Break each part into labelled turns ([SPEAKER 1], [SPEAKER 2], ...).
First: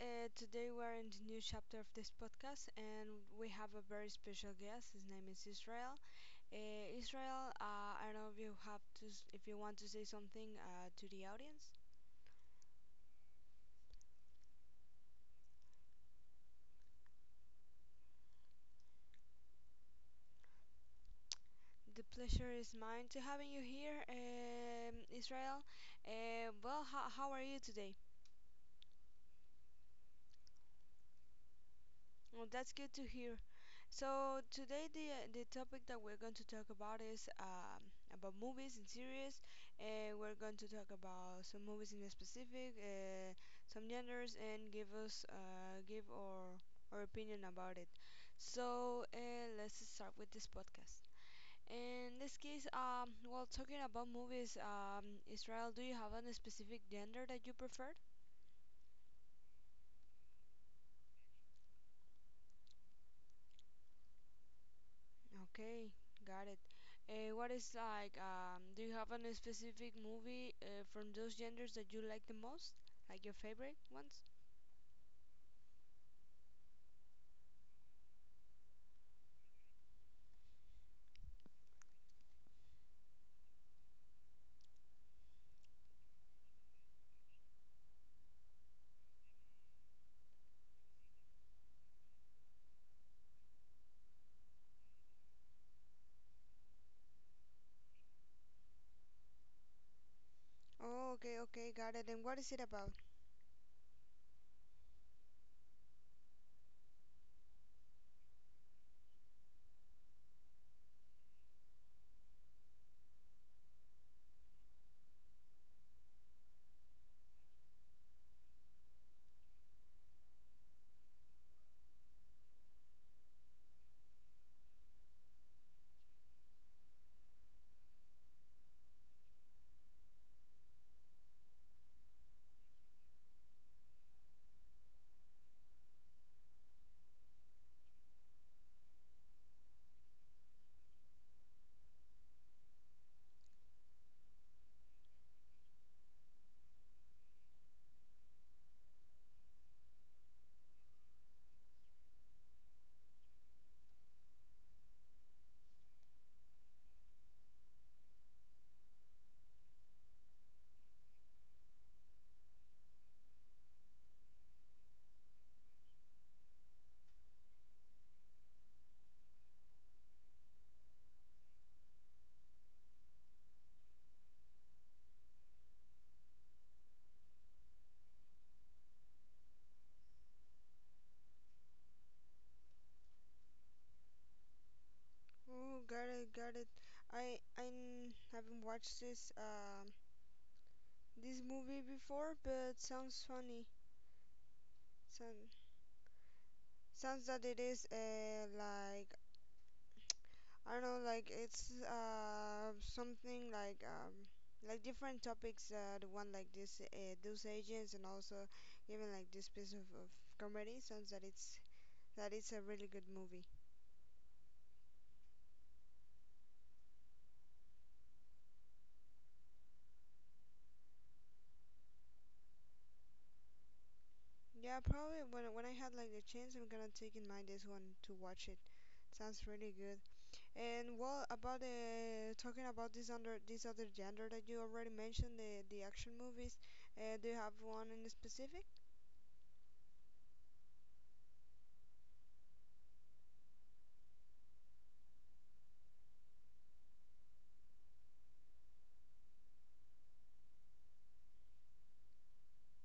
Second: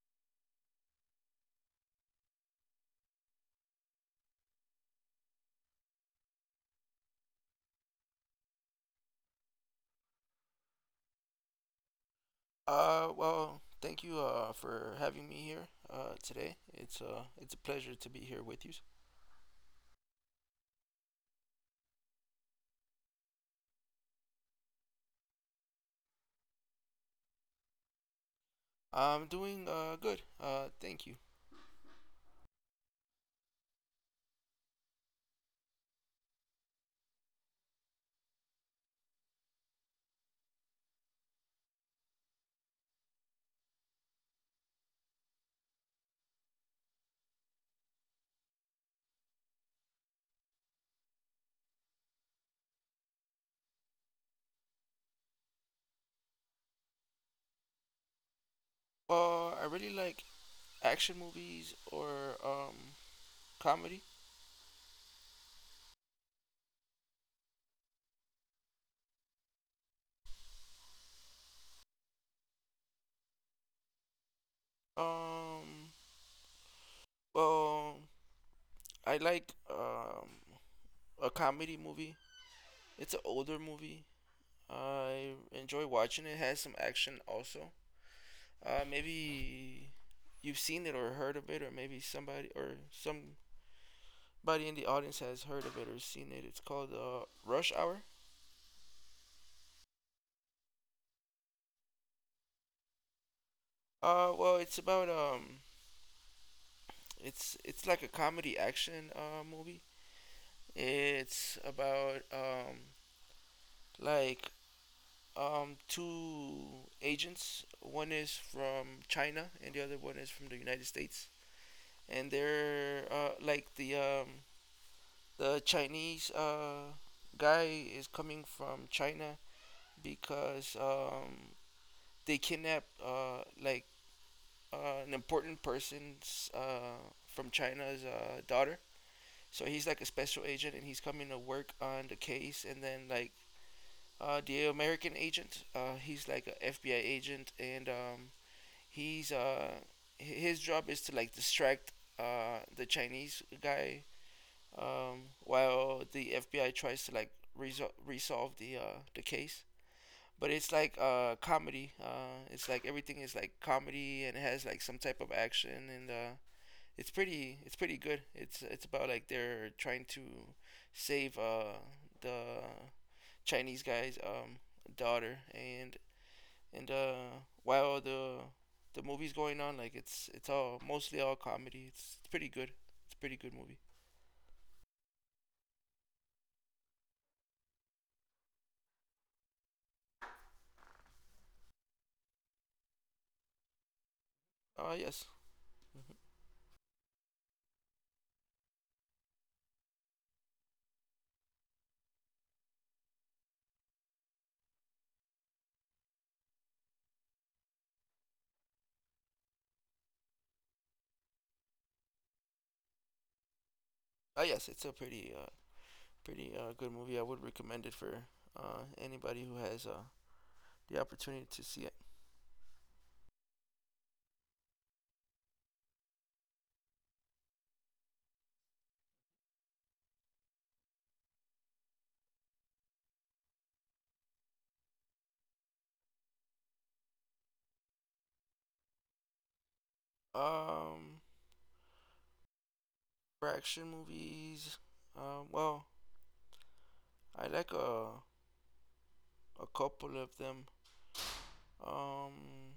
[SPEAKER 1] Today we're in the new chapter of this podcast, and we have a very special guest. His name is Israel. Israel, I don't know if you have to, if you want to say something to the audience.
[SPEAKER 2] Thank you for having me here today. It's a pleasure to be here with you.
[SPEAKER 1] The pleasure is mine to having you here, Israel. Well, how are you today?
[SPEAKER 2] I'm doing good. Thank you.
[SPEAKER 1] Well, that's good to hear. So today the topic that we're going to talk about is about movies and series, and we're going to talk about some movies in specific, some genders, and give our opinion about it. So let's start with this podcast. In this case, well, talking about movies, Israel, do you have a specific gender that you prefer?
[SPEAKER 2] Well, I really like action movies or um, comedy.
[SPEAKER 1] Okay, got it. What is like, do you have any specific movie from those genders that you like the most? Like your favorite ones?
[SPEAKER 2] Um, well, I like a comedy movie. It's an older movie. I enjoy watching it. It has some action also. Maybe you've seen it or heard of it, or maybe somebody or some Anybody in the audience has heard of it or seen it. It's called Rush Hour.
[SPEAKER 1] Oh, okay, okay, got it. And what is it about?
[SPEAKER 2] It's about it's like a comedy action movie. It's about like two agents. One is from China and the other one is from the United States. And they're like the Chinese guy is coming from China because they kidnapped an important person's from China's daughter. So he's like a special agent, and he's coming to work on the case. And then the American agent, he's like an FBI agent, and he's his job is to like distract the Chinese guy while the FBI tries to like resolve the case. But it's like comedy. It's like everything is like comedy and it has like some type of action and it's pretty good. It's about like they're trying to save the Chinese guy's daughter and while the movie's going on, like it's all mostly all comedy. It's pretty good. It's a pretty good movie.
[SPEAKER 1] Oh, got it, got it. I haven't watched this this movie before, but sounds funny.
[SPEAKER 2] Uh, yes.
[SPEAKER 1] Sound, Sounds that it is like I don't know, like it's something like different topics. The one like this, those agents, and also even like this piece of comedy sounds that it's a really good movie.
[SPEAKER 2] Uh, yes, it's a pretty good movie. I would recommend it for anybody who has the opportunity to see it.
[SPEAKER 1] Yeah, probably when I had like the chance, I'm gonna take in mind this one to watch it. Sounds really good. And well, about talking about this under this other genre that you already mentioned, the action movies. Do you have one in specific?
[SPEAKER 2] Um for action movies, um well, I like a couple of them. Um,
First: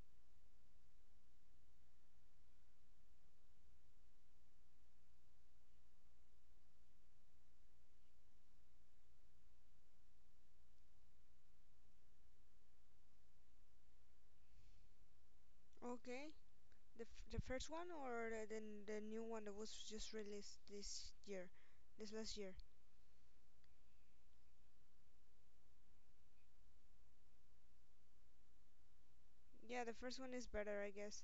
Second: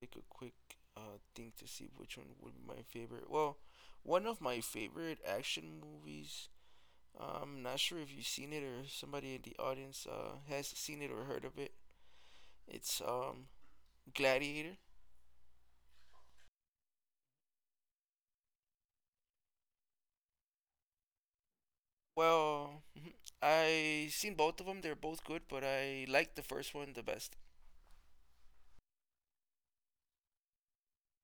[SPEAKER 2] take a quick thing to see which one would be my favorite. Well, one of my favorite action movies. Uh, I'm not sure if you've seen it or somebody in the audience has seen it or heard of it. It's Gladiator.
[SPEAKER 1] Okay. The first one or the new one that was just released this year, this last year?
[SPEAKER 2] Well, I seen both of them. They're both good, but I like the first one the best.
[SPEAKER 1] Yeah, the first one is better, I guess.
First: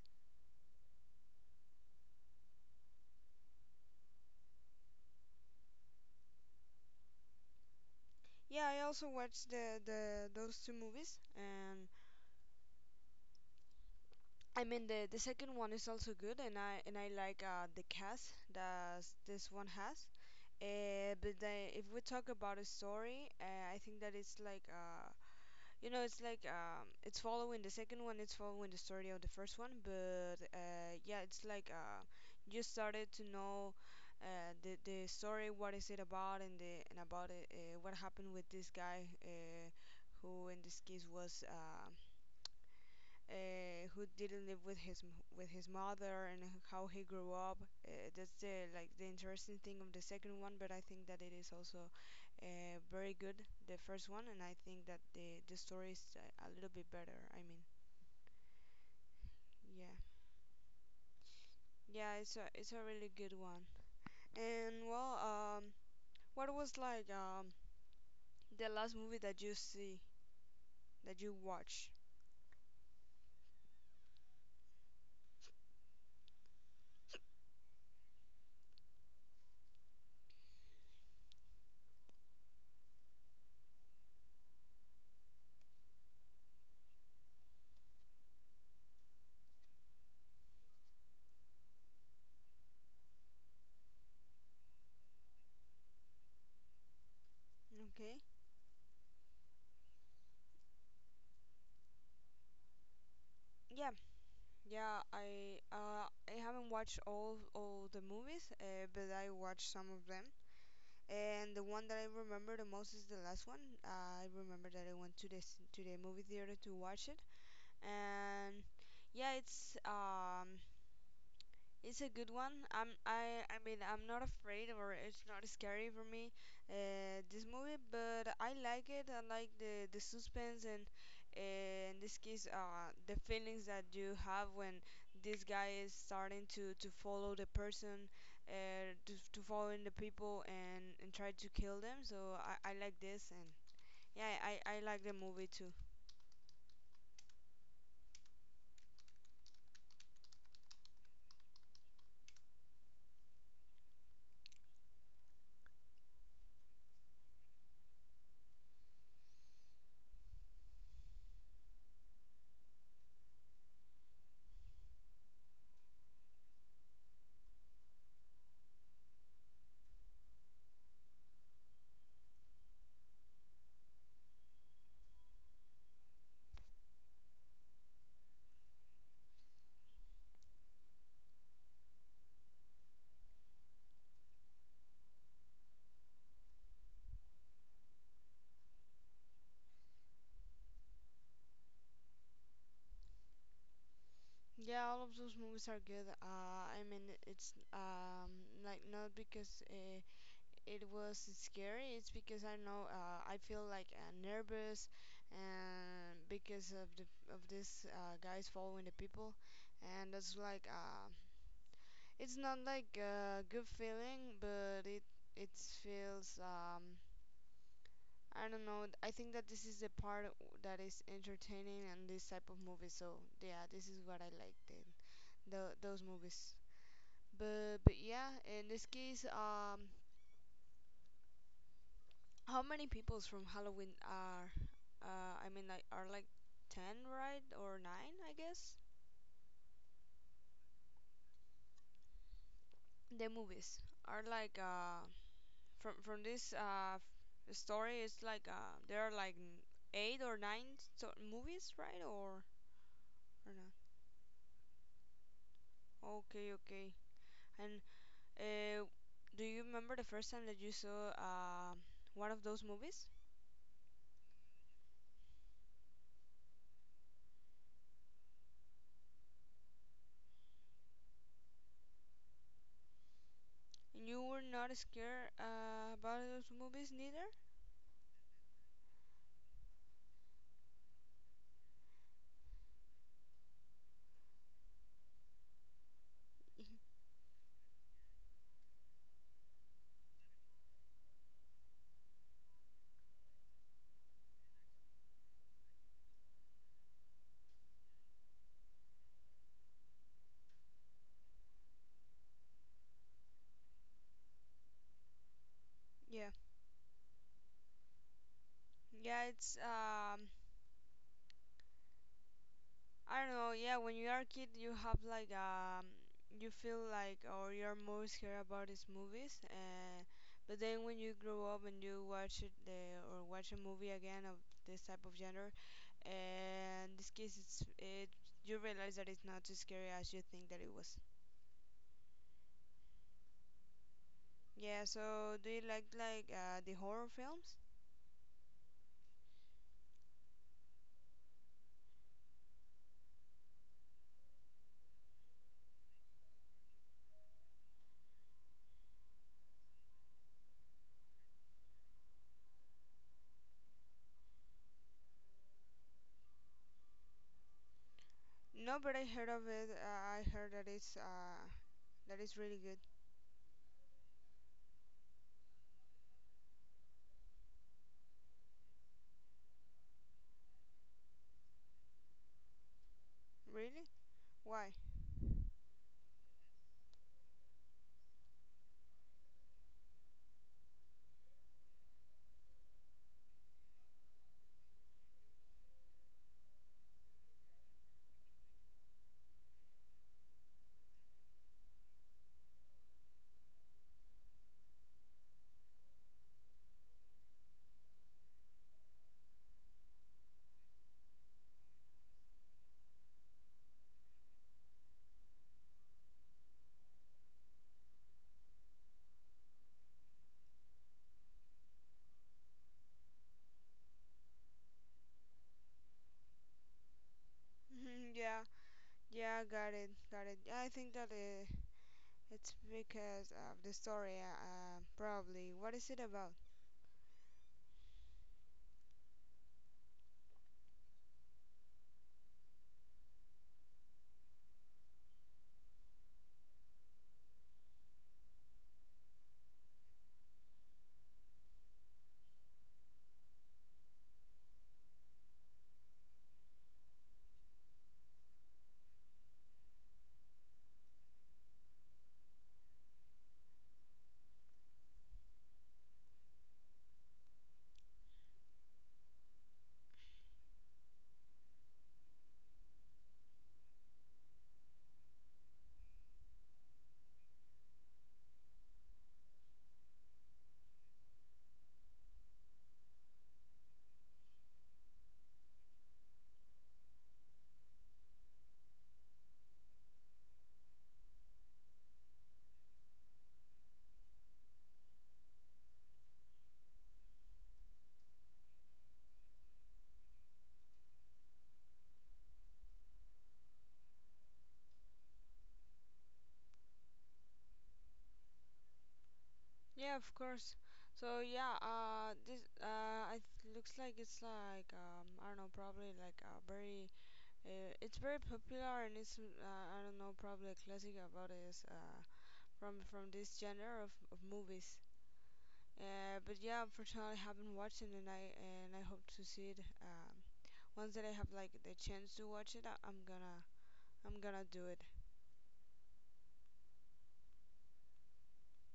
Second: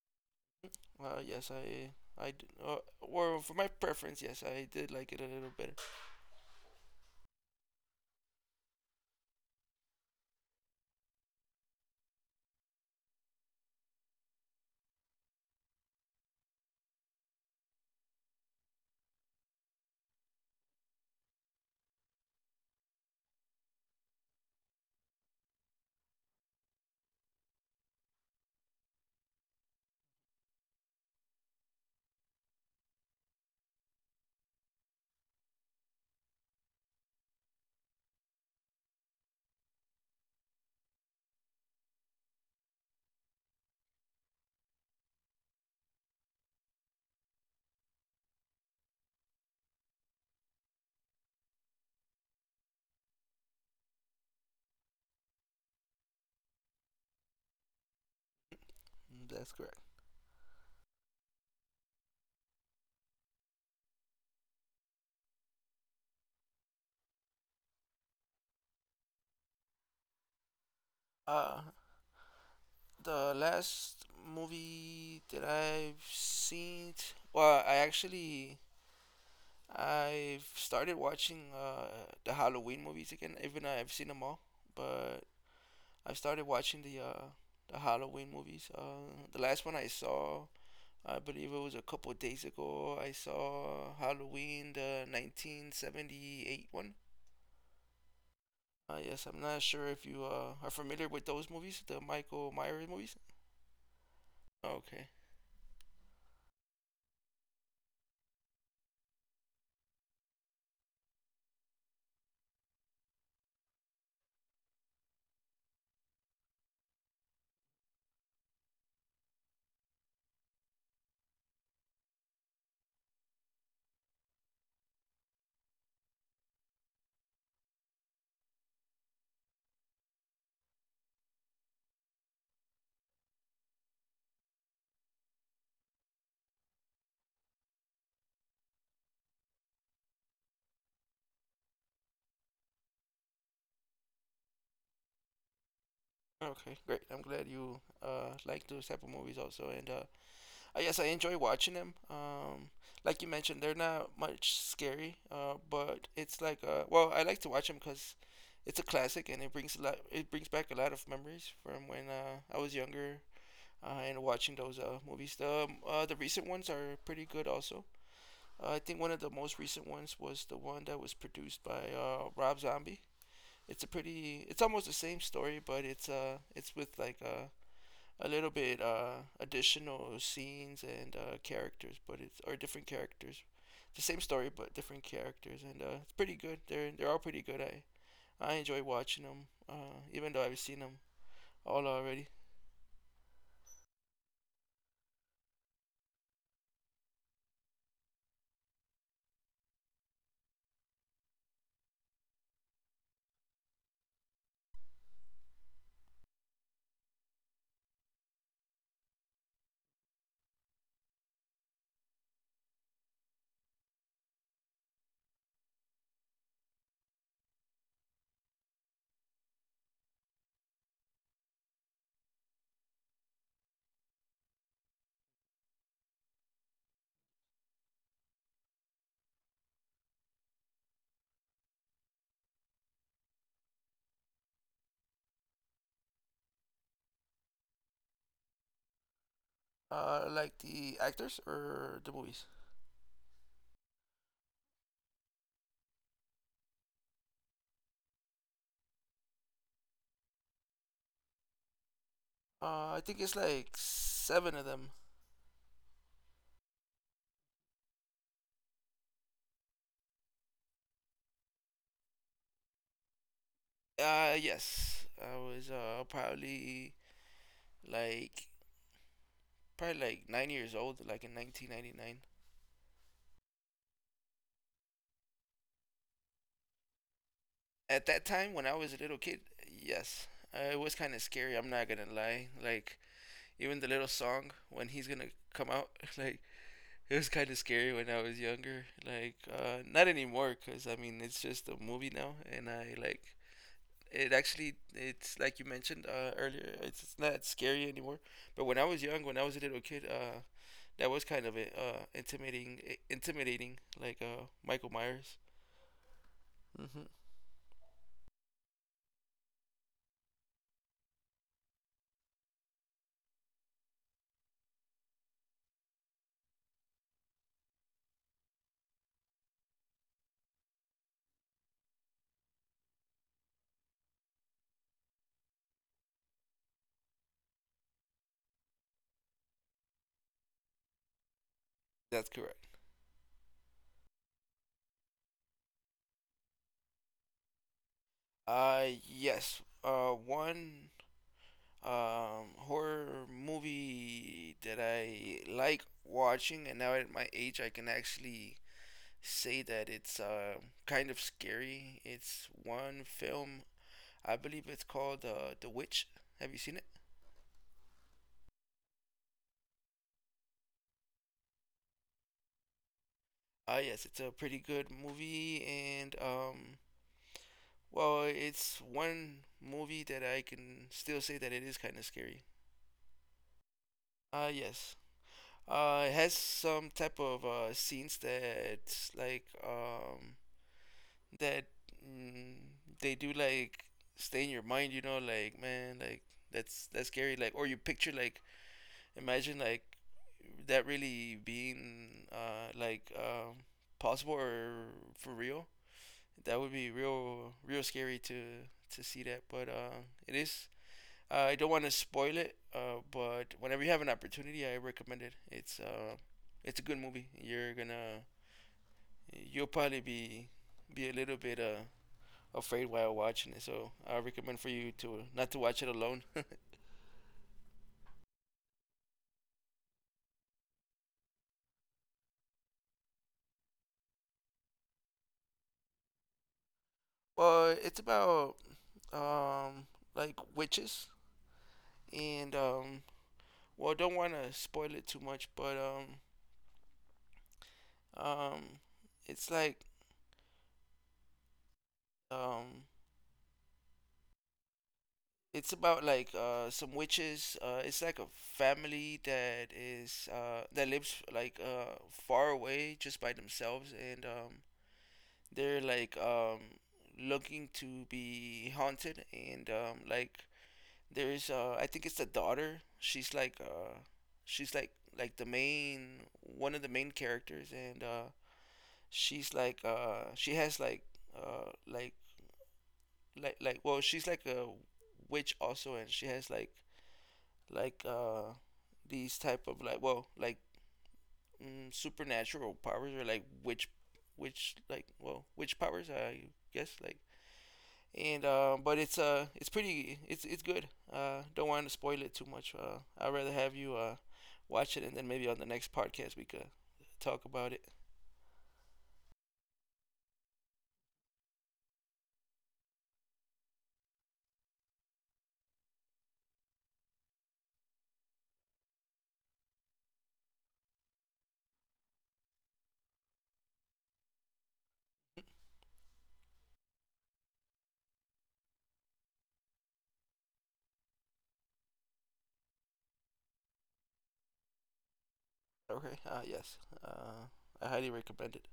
[SPEAKER 2] Uh, yes, I or for my preference, yes, I did like it a little better.
[SPEAKER 1] Yeah, I also watched the those two movies, and I mean the second one is also good, and I like the cast that this one has. If we talk about a story, I think that it's like a you know, it's like it's following the second one. It's following the story of the first one, but yeah, it's like you started to know the story, what is it about, and the and about it, what happened with this guy, who in this case was who didn't live with his with his mother and how he grew up. That's the like the interesting thing of the second one, but I think that it is also very good the first one, and I think that the story is a little bit better. I mean,
[SPEAKER 2] Mm, that's correct.
[SPEAKER 1] yeah, it's a really good one. And well, what was like the last movie that you see that you
[SPEAKER 2] Uh,
[SPEAKER 1] watch?
[SPEAKER 2] The last movie that I've seen, well, I actually I've started watching the Halloween movies again. Even though I've seen them all, but I've started watching the Halloween movies. The last one I saw, I believe it was a couple of days ago. I saw Halloween, the 1978 one.
[SPEAKER 1] Okay,
[SPEAKER 2] Yes, I'm not sure if you are familiar with those movies, the Michael Myers movies.
[SPEAKER 1] yeah, yeah,
[SPEAKER 2] Okay.
[SPEAKER 1] I haven't watched all the movies, but I watched some of them. And the one that I remember the most is the last one. I remember that I went to the movie theater to watch it, and yeah, it's a good one. I mean I'm not afraid or it's not scary for me this movie, but I like it. I like the suspense and in this case the feelings that you have when this guy is starting to follow the person, to following the people and try to kill them. So I like this and yeah I like the movie too.
[SPEAKER 2] Okay, great. I'm glad you like those type of movies also, and I guess I enjoy watching them. Like you mentioned, they're not much scary, but it's like I like to watch them because it's a classic and it brings a lot. It brings back a lot of memories from when I was younger and watching those movies. The recent ones are pretty good also. I think one of the most recent ones was the one that was produced by Rob Zombie. It's a pretty it's almost the same story but it's with like a little bit additional scenes and characters, but it's or different characters, the same story but different characters, and it's pretty good. They're all pretty good. I enjoy watching them, even though I've seen them all already.
[SPEAKER 1] Yeah, all of those movies are good. I mean, it's like not because it was scary it's because I know I feel like nervous and because of the of this guys following the people and that's like it's not like a good feeling but it feels I don't know. I think that this is the part that is entertaining and this type of movie, so yeah, this is what I liked in the those movies, but yeah in this case how many peoples from Halloween are, I mean, like, are like 10, right? Or 9, I guess?
[SPEAKER 2] Like the actors or the movies?
[SPEAKER 1] The movies are like, from this, story, it's like, there are like 8 or 9 so movies, right?
[SPEAKER 2] I think it's
[SPEAKER 1] Or
[SPEAKER 2] like
[SPEAKER 1] not?
[SPEAKER 2] seven of them.
[SPEAKER 1] Okay, okay. And, uh, do you remember the first time that you saw, one of those movies?
[SPEAKER 2] Yes, I was probably like 9 years old, like in 1999.
[SPEAKER 1] And you were not scared, about those movies neither?
[SPEAKER 2] At that time when I was a little kid, yes, it was kind of scary. I'm not gonna lie. Like even the little song when he's gonna come out, like it was kind of scary when I was younger. Like not anymore, cause I mean it's just a movie now, and I like it actually. It's like you mentioned earlier. It's not scary anymore. But when I was young, when I was a little kid, that was kind of intimidating. Intimidating, like Michael Myers.
[SPEAKER 1] Yeah.
[SPEAKER 2] Hmm.
[SPEAKER 1] Yeah, it's, I don't know. Yeah, when you are a kid, you have like you feel like or you're more scared about these movies, and but then when you grow up and you watch or watch a movie again of this type of genre, and this case it's it you realize that it's not as scary as you think that it was.
[SPEAKER 2] That's correct.
[SPEAKER 1] Yeah. So do you like the horror films?
[SPEAKER 2] Yes. One horror movie that I like watching, and now at my age, I can actually say that it's kind of scary. It's one film, I believe it's called The Witch. Have you seen it?
[SPEAKER 1] No, but I heard of it. I heard that it's really good.
[SPEAKER 2] Yes, it's a pretty good movie, and well, it's one movie that I can still say that it is kind of scary.
[SPEAKER 1] Really? Why?
[SPEAKER 2] Yes. It has some type of scenes that like um, that mm, they do like stay in your mind. You know, like man, like that's scary. Like or you picture like imagine like that really being possible or for real. That would be real real scary to see that. But it is I don't want to spoil it, but whenever you have an opportunity, I recommend it. It's a good movie. You'll probably be a little bit afraid while watching it. So I recommend for you to not to watch it alone.
[SPEAKER 1] yeah. Yeah, got it, got it. I think that it's because of the story, probably. What is it about?
[SPEAKER 2] Well, it's about um, like witches and well, don't want to spoil it too much, but um, it's like um, it's about like some witches. It's like a family that is that lives like far away just by themselves, and they're like looking to be haunted, and there's I think it's the daughter. She's like the main one of the main characters, and she's like she has like uh like she's like a witch also, and she has like like uh these type of supernatural powers, or witch powers I guess, like. And but it's pretty it's good. Don't want to spoil it too much. I'd rather have you watch it, and then maybe on the next podcast we could talk about it.
[SPEAKER 1] Yeah, of course. So yeah, this it looks like it's like I don't know, probably like a very, it's very popular and it's I don't know, probably a classic about this from this genre of movies. But yeah, unfortunately, I haven't watched it, and I hope to see it. Once that I have like the chance to watch it, I'm gonna do it.
[SPEAKER 2] Okay. Yes uh I highly recommend it.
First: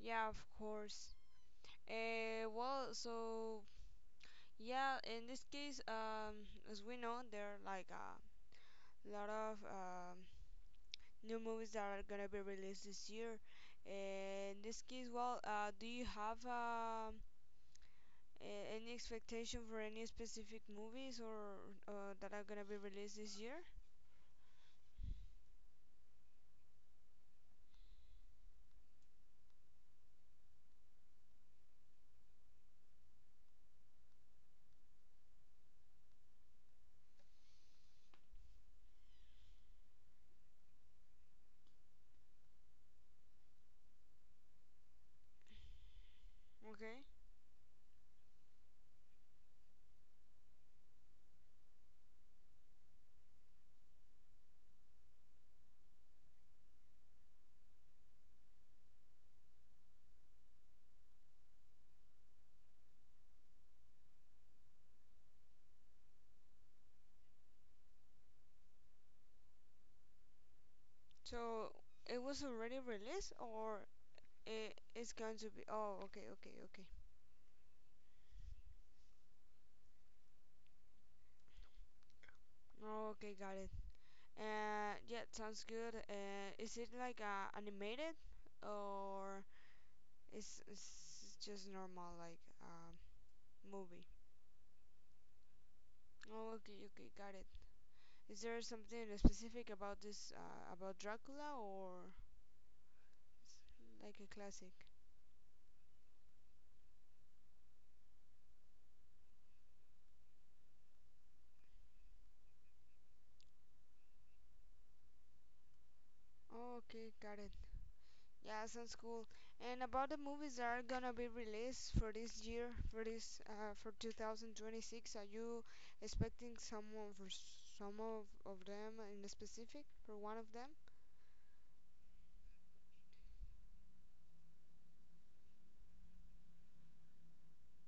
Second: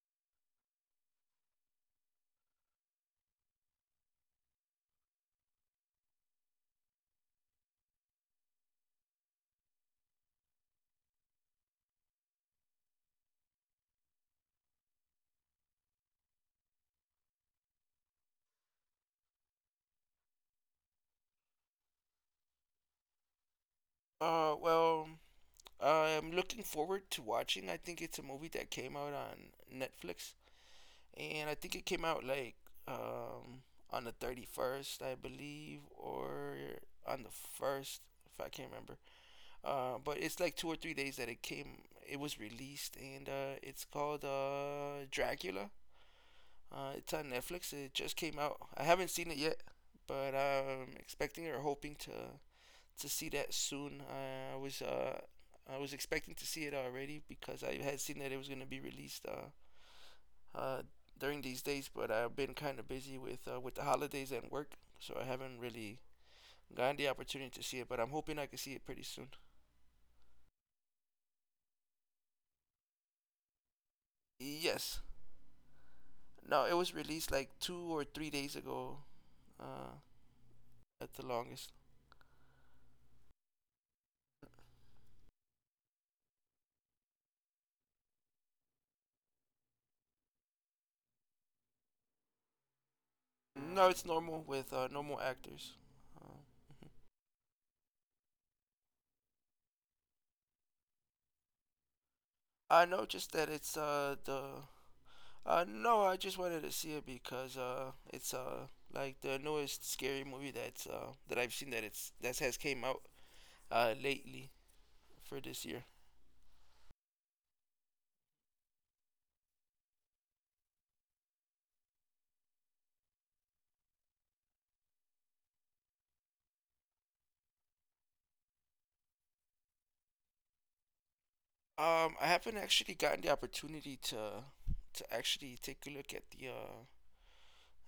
[SPEAKER 1] Yeah, of course. Well, so yeah, in this case, as we know, there are like a lot of new movies that are gonna be released this year. Uh, in this case, well, do you have any expectation for any specific movies or that are gonna be released this year?
[SPEAKER 2] uh well I'm looking forward to watching, I think it's a movie that came out on Netflix, and I think it came out like um, on the 31st, I believe, or on the first, if I can't remember. But it's like 2 or 3 days that it came, it was released, and it's called Dracula.
[SPEAKER 1] Okay.
[SPEAKER 2] It's on Netflix. It just came out. I haven't seen it yet, but I'm expecting or hoping to see that soon. I was uh, I was expecting to see it already because I had seen that it was gonna be released uh, during these days, but I've been kind of busy with the holidays and work, so I haven't really gotten the opportunity to see it. But I'm hoping I can see it pretty soon.
[SPEAKER 1] So it was already released, or it
[SPEAKER 2] Yes.
[SPEAKER 1] is going to be? Oh, okay, okay,
[SPEAKER 2] No, it
[SPEAKER 1] okay.
[SPEAKER 2] was released like 2 or 3 days ago, uh, at the longest.
[SPEAKER 1] Oh, okay, got it. Yeah, sounds good. Is it like animated or is just normal like
[SPEAKER 2] No, it's
[SPEAKER 1] movie?
[SPEAKER 2] normal with normal actors. Uh,
[SPEAKER 1] Oh, okay,
[SPEAKER 2] mhm.
[SPEAKER 1] okay, got it. Is there something specific about this about Dracula or
[SPEAKER 2] I know just that it's
[SPEAKER 1] like a
[SPEAKER 2] the
[SPEAKER 1] classic?
[SPEAKER 2] no, I just wanted to see it because it's like the newest scary movie that I've seen that it's that has came out lately for this year.
[SPEAKER 1] Oh, okay, got it. Yeah, sounds cool. And about the movies that are gonna be released for this year, for this for 2026, are you expecting someone for some of them in specific for one of them?
[SPEAKER 2] I haven't actually gotten the opportunity to actually take a look at the uh,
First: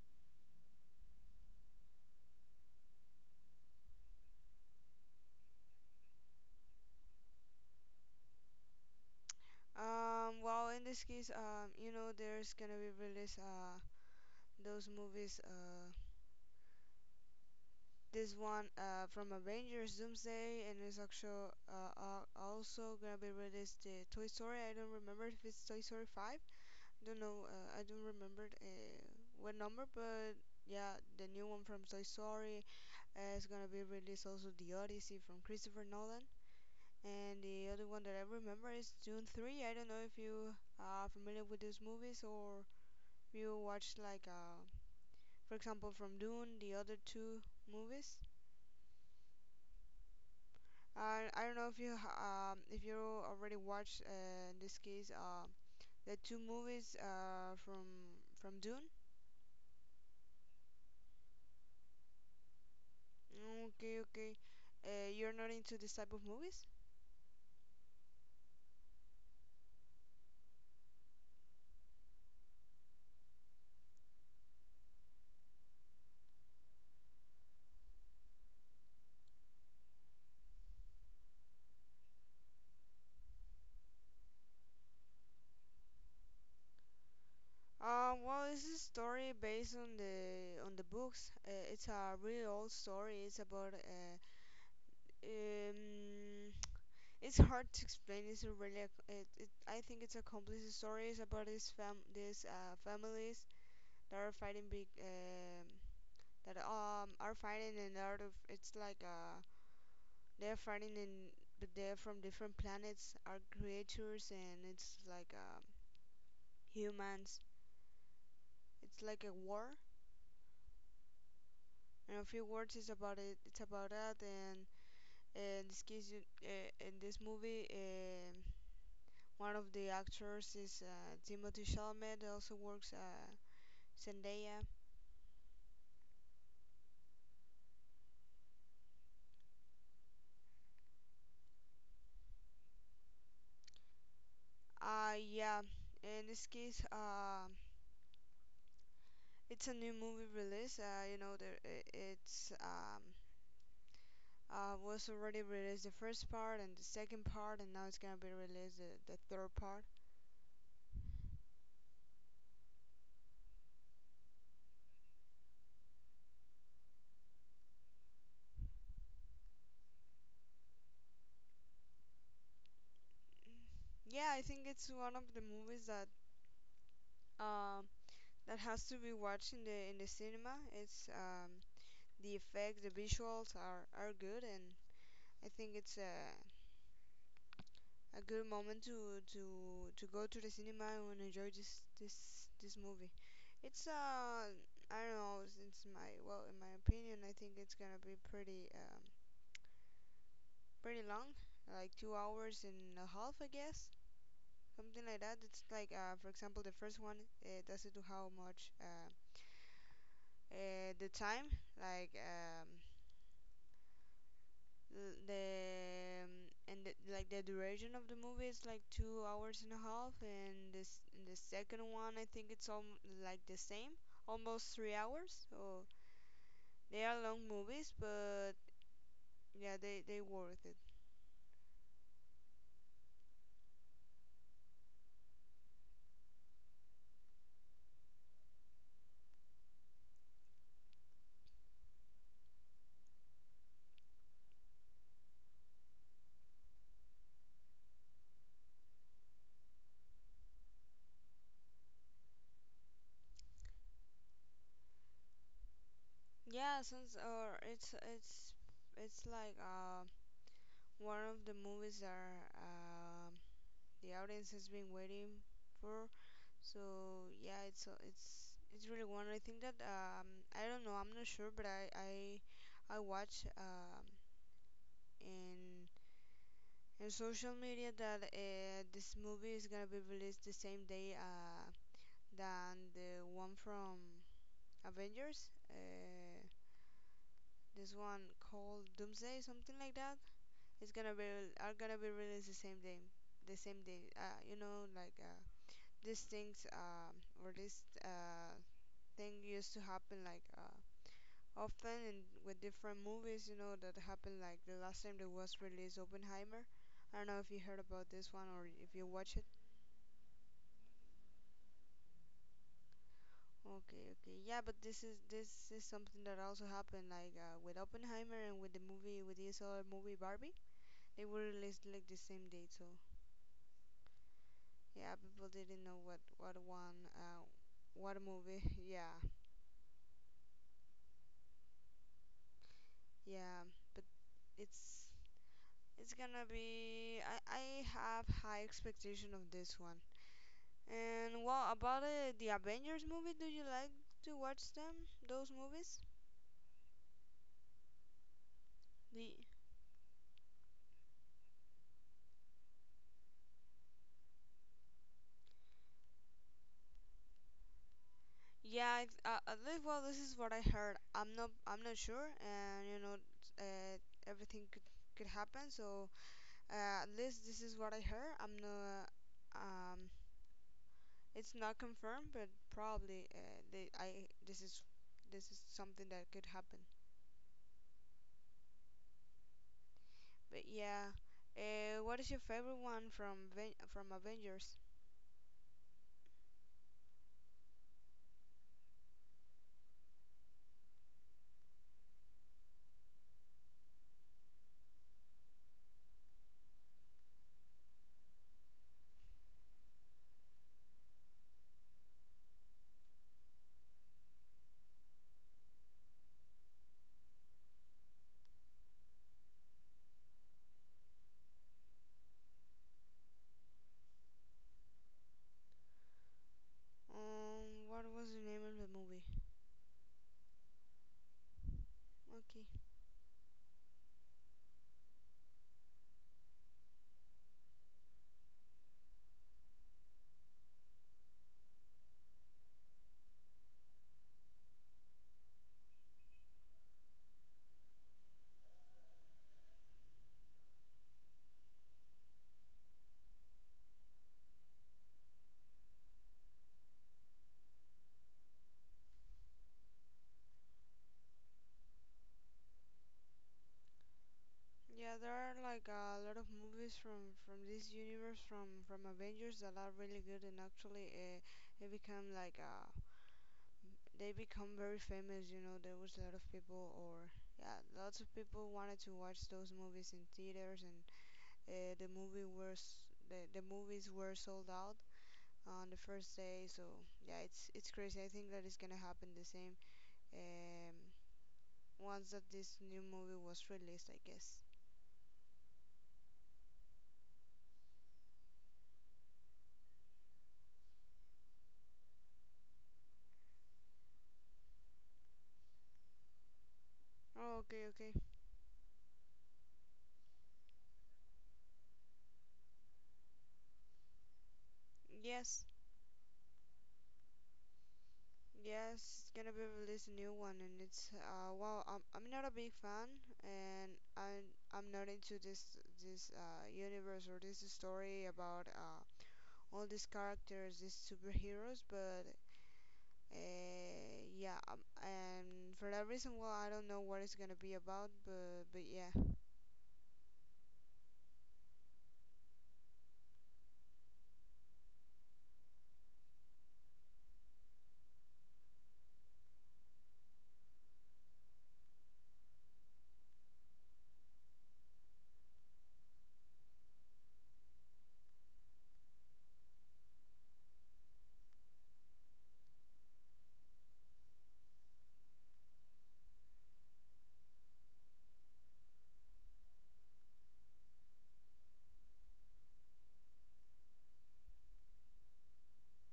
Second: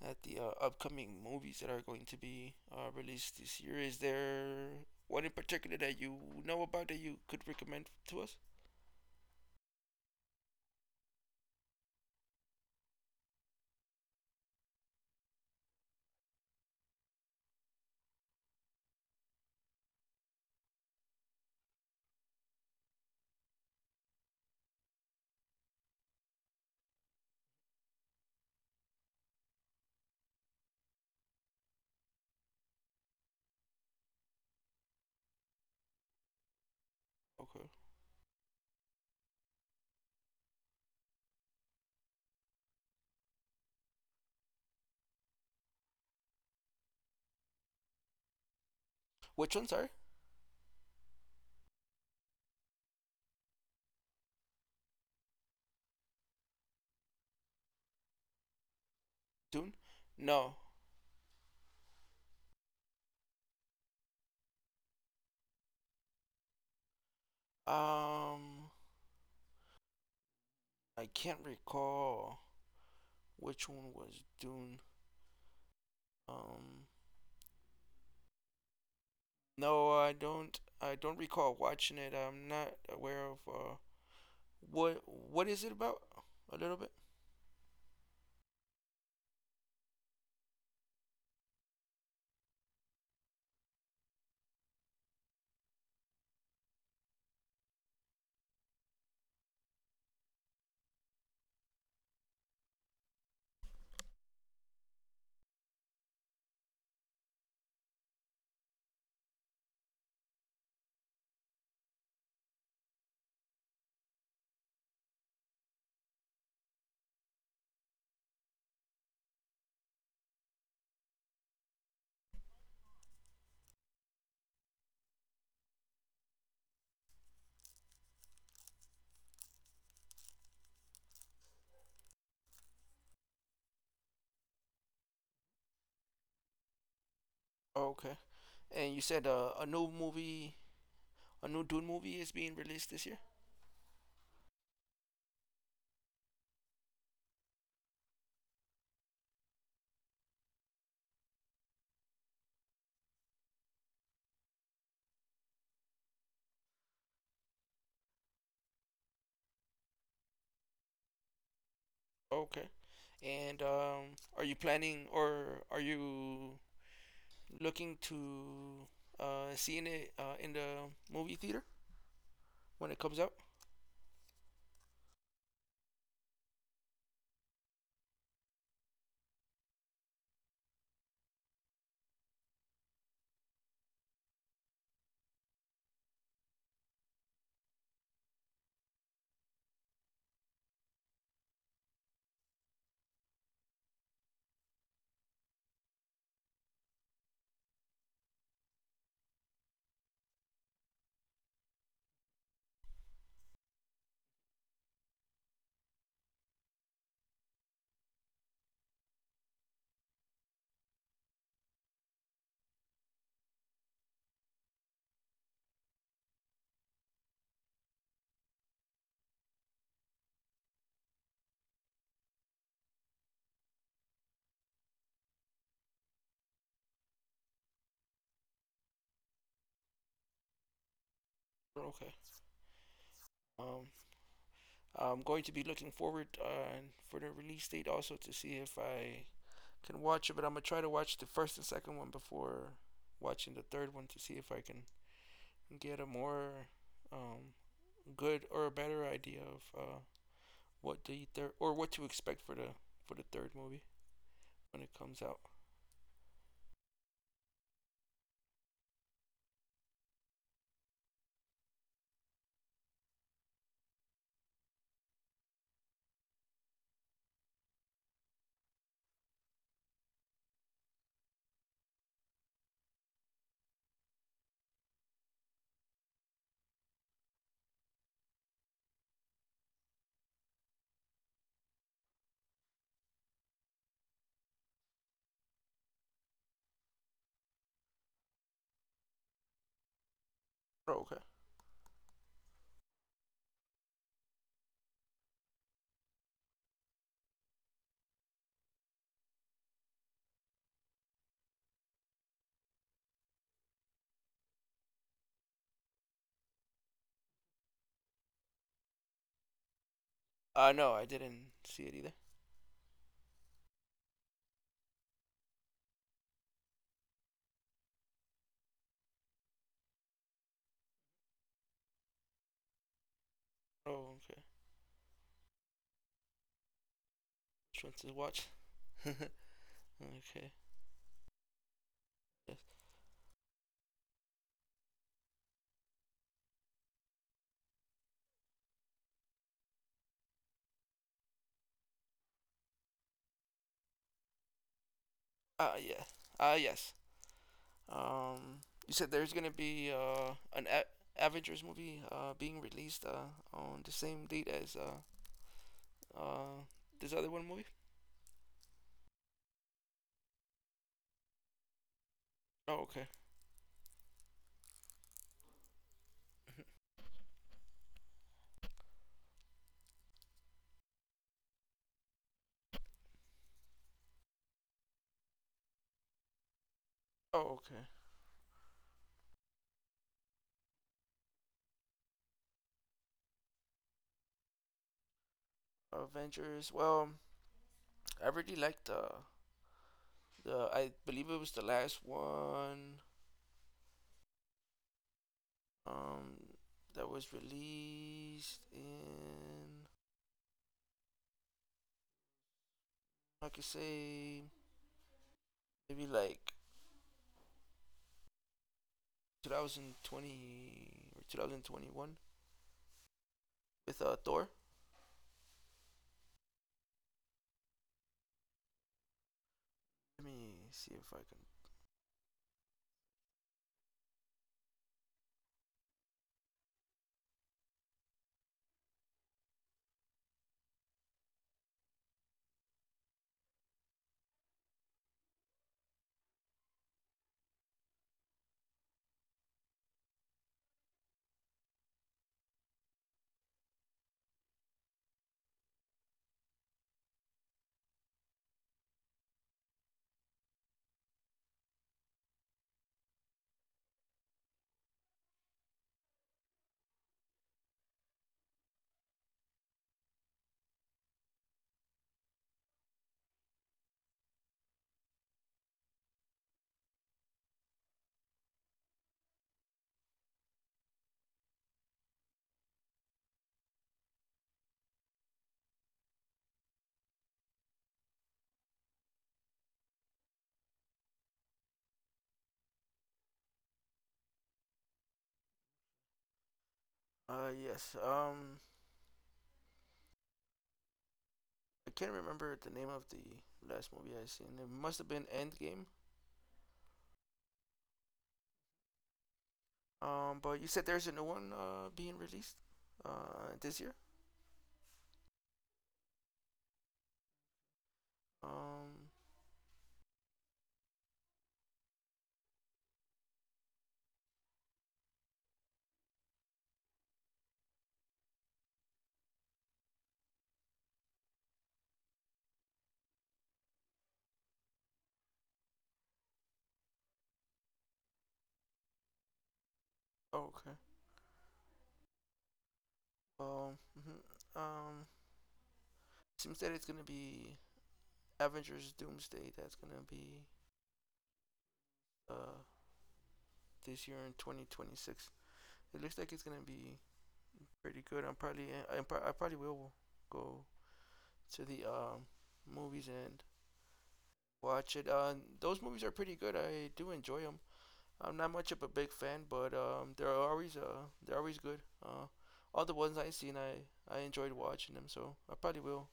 [SPEAKER 2] at the uh, upcoming movies that are going to be released this year. Is there one in particular that you know about that you could recommend to us?
[SPEAKER 1] Well, in this case, you know, there's gonna be released those movies. This one from Avengers Doomsday, and it's actually also gonna be released the Toy Story. I don't remember if it's Toy Story five. I don't know. I don't remember what number, but yeah, the new one from Toy Story is gonna be released. Also, The Odyssey from Christopher Nolan. And
[SPEAKER 2] Okay.
[SPEAKER 1] the other one that I remember is Dune 3. I don't know if you are familiar with those movies or you watched like for example from Dune, the other two movies.
[SPEAKER 2] Which ones are?
[SPEAKER 1] And I don't know if you if you already watched in this case the two movies from Dune.
[SPEAKER 2] Dune? No.
[SPEAKER 1] Mm, okay, okay. You're not into this type of movies?
[SPEAKER 2] Um, I can't recall which one was Dune. Um, no, I don't. I don't recall watching it. I'm not aware of what is it about a little bit.
[SPEAKER 1] Well, it's a story based on the books. It's a really old story. It's about um, it's hard to explain. It's a really, I think it's a complex story. It's about these families that are fighting big, that are fighting and out of. It's like they're fighting in, but they're from different planets, are creatures, and it's like humans. It's like a war. And a few words is about it. It's about that, and in this case, in this movie, one of the actors is Timothy Chalamet. He also works. Zendaya.
[SPEAKER 2] Okay. And you said a new Dune movie is being released this year.
[SPEAKER 1] Yeah. In this case, it's a new movie release. You know, it's was already released the first part and the second part, and now it's gonna be released the third part.
[SPEAKER 2] Okay. And are you planning, or are you looking to seeing it in the movie theater when it comes out?
[SPEAKER 1] Yeah, I think it's one of the movies that um that has to be watched in the cinema. It's the effects, the visuals are good, and I think it's a good moment to go to the cinema and enjoy this movie. It's I don't know. It's my well in my opinion I think it's gonna be pretty pretty long, like 2 hours and a half I guess something like that. It's like for example, the first one, it doesn't do how much the time, like um l- the um, like the duration of the movie is like 2 hours and a half. And this and the second one, I think it's all like the same, almost 3 hours. So they are long movies, but yeah, they worth it.
[SPEAKER 2] Okay. Um, I'm going to be looking forward for the release date also, to see if I can watch it, but I'm gonna try to watch the first and second one before watching the third one, to see if I can get a more um, good or a better idea of what the third, or what to expect for the third movie when it comes out.
[SPEAKER 1] Yeah, since or it's like one of the movies that the audience has been waiting for. So yeah, it's a- it's it's really one. I think that I don't know. I'm not sure, but I watch in in social media that this movie is gonna be released the same day than the one from Avengers. This one called Doomsday, something like that. It's
[SPEAKER 2] Oh,
[SPEAKER 1] gonna
[SPEAKER 2] okay.
[SPEAKER 1] be Are gonna be released the same day, the same day. You know, like these things or this thing used to happen like. Often in with different movies, you know. That happened like the last time there was released Oppenheimer. I don't know if you heard about this one or if you watch it.
[SPEAKER 2] No, I didn't see it either.
[SPEAKER 1] Okay, okay. Yeah, but this is something that also happened like with Oppenheimer and with the movie, with this other movie Barbie. They were released like the same date, so
[SPEAKER 2] Oh, okay.
[SPEAKER 1] yeah, people didn't know what one
[SPEAKER 2] Trent's
[SPEAKER 1] what
[SPEAKER 2] watch.
[SPEAKER 1] movie. Yeah,
[SPEAKER 2] Okay. Yes.
[SPEAKER 1] yeah, but it's it's gonna be. I have high expectation of this one. And what about the Avengers movie? Do you like to watch them? Those movies?
[SPEAKER 2] Yeah. Yes. Um, you said
[SPEAKER 1] The
[SPEAKER 2] there's gonna be an Avengers movie being released on the same date as uh this other one movie.
[SPEAKER 1] Yeah, I at least, well, this is what I heard. I'm not sure, and you
[SPEAKER 2] Okay.
[SPEAKER 1] know, uh, everything could happen. So at least this is what I heard. I'm not um, it's not confirmed, but probably they I this is something that could happen.
[SPEAKER 2] Oh, okay.
[SPEAKER 1] But yeah, what is your favorite one from from Avengers?
[SPEAKER 2] Avengers. Well, I really liked the I believe it was the last one um, that was released in, I could say, maybe like 2020 or 2021 with Thor.
[SPEAKER 1] What was the name of the movie?
[SPEAKER 2] Let me see if I can.
[SPEAKER 1] Okay. Yeah, there are like a lot of movies from this universe from Avengers that are really good. And actually they become like uh they become very famous. You know, there was a lot of people, or yeah, lots of people wanted to watch those movies in theaters. And the movies were sold out on the first day. So yeah, it's crazy. I think that is gonna happen the same. Um, once that this new movie was released, I guess.
[SPEAKER 2] Yes. I can't remember the name of the last movie I seen. It must have been Endgame.
[SPEAKER 1] Oh, okay, okay.
[SPEAKER 2] But you said there's a new one being released this year.
[SPEAKER 1] Yes,
[SPEAKER 2] Um.
[SPEAKER 1] yes, it's gonna be released a new one. And it's well, I'm not a big fan, and I'm not into this universe or this story about all these characters, these superheroes, but yeah, and for that reason, well, I don't know what it's gonna be about, but yeah,
[SPEAKER 2] Oh, okay. Um. mhm. Um. Seems that it's gonna be Avengers Doomsday. That's gonna be uh this year in 2026. It looks like it's gonna be pretty good. I probably will go to the movies and watch it. Those movies are pretty good. I do enjoy them. I'm not much of a big fan, but they're always good. All the ones I have seen, I enjoyed watching them. So I probably will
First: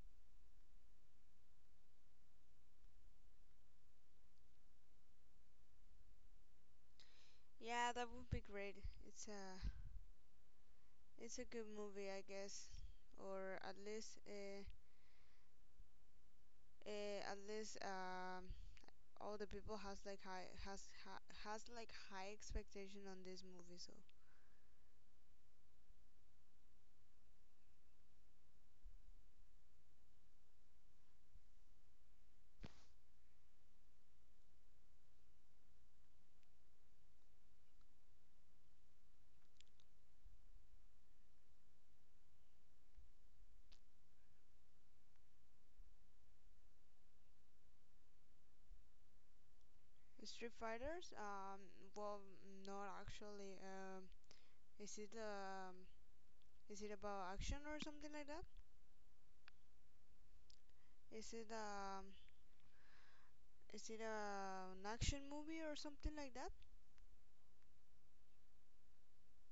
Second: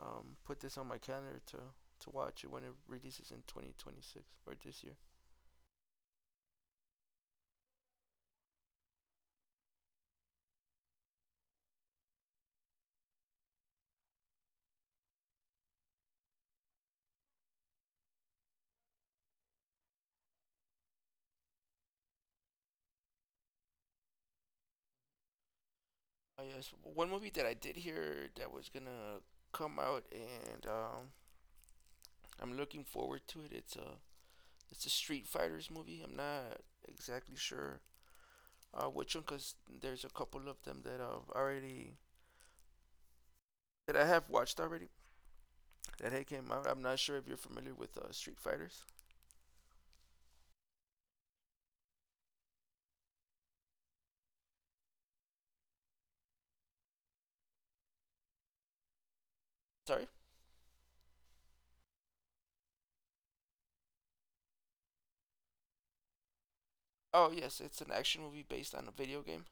[SPEAKER 2] put this on my calendar to watch it when it releases in 2026 or this year.
[SPEAKER 1] yeah, that would be great. It's uh It's a good movie, I guess, or at least all the people has like high expectation on this movie. So
[SPEAKER 2] Yes, one movie that I did hear that was gonna come out and I'm looking forward to it. It's a Street Fighters movie. I'm not exactly sure which one because there's a couple of them that I've already that I have watched already that had came out. I'm not sure if you're familiar with Street Fighters.
[SPEAKER 1] Street Fighters, well, not actually. Is it um, is it about action or something like that?
[SPEAKER 2] Sorry.
[SPEAKER 1] Is it an action movie or something like that?
[SPEAKER 2] Oh yes, it's an action movie based on a video game.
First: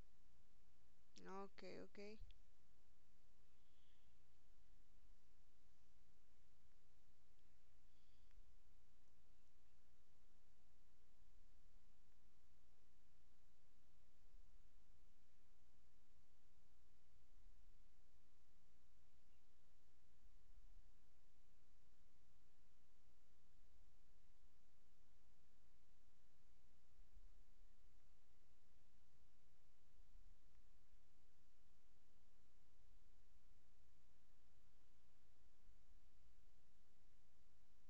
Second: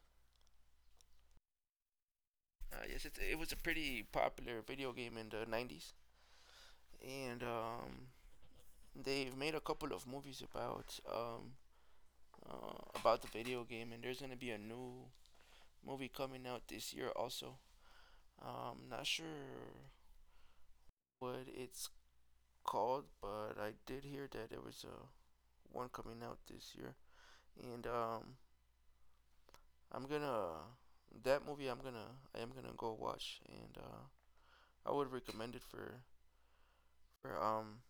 [SPEAKER 1] Okay, okay,
[SPEAKER 2] Yes, it was a pretty popular video game in the 90s, and they've made a couple of movies about the video game, and there's gonna be a new movie coming out this year also. I'm not sure what it's called, but I did hear that there was a one coming out this year, and I'm gonna that movie. I am gonna go watch, and I would recommend it for for um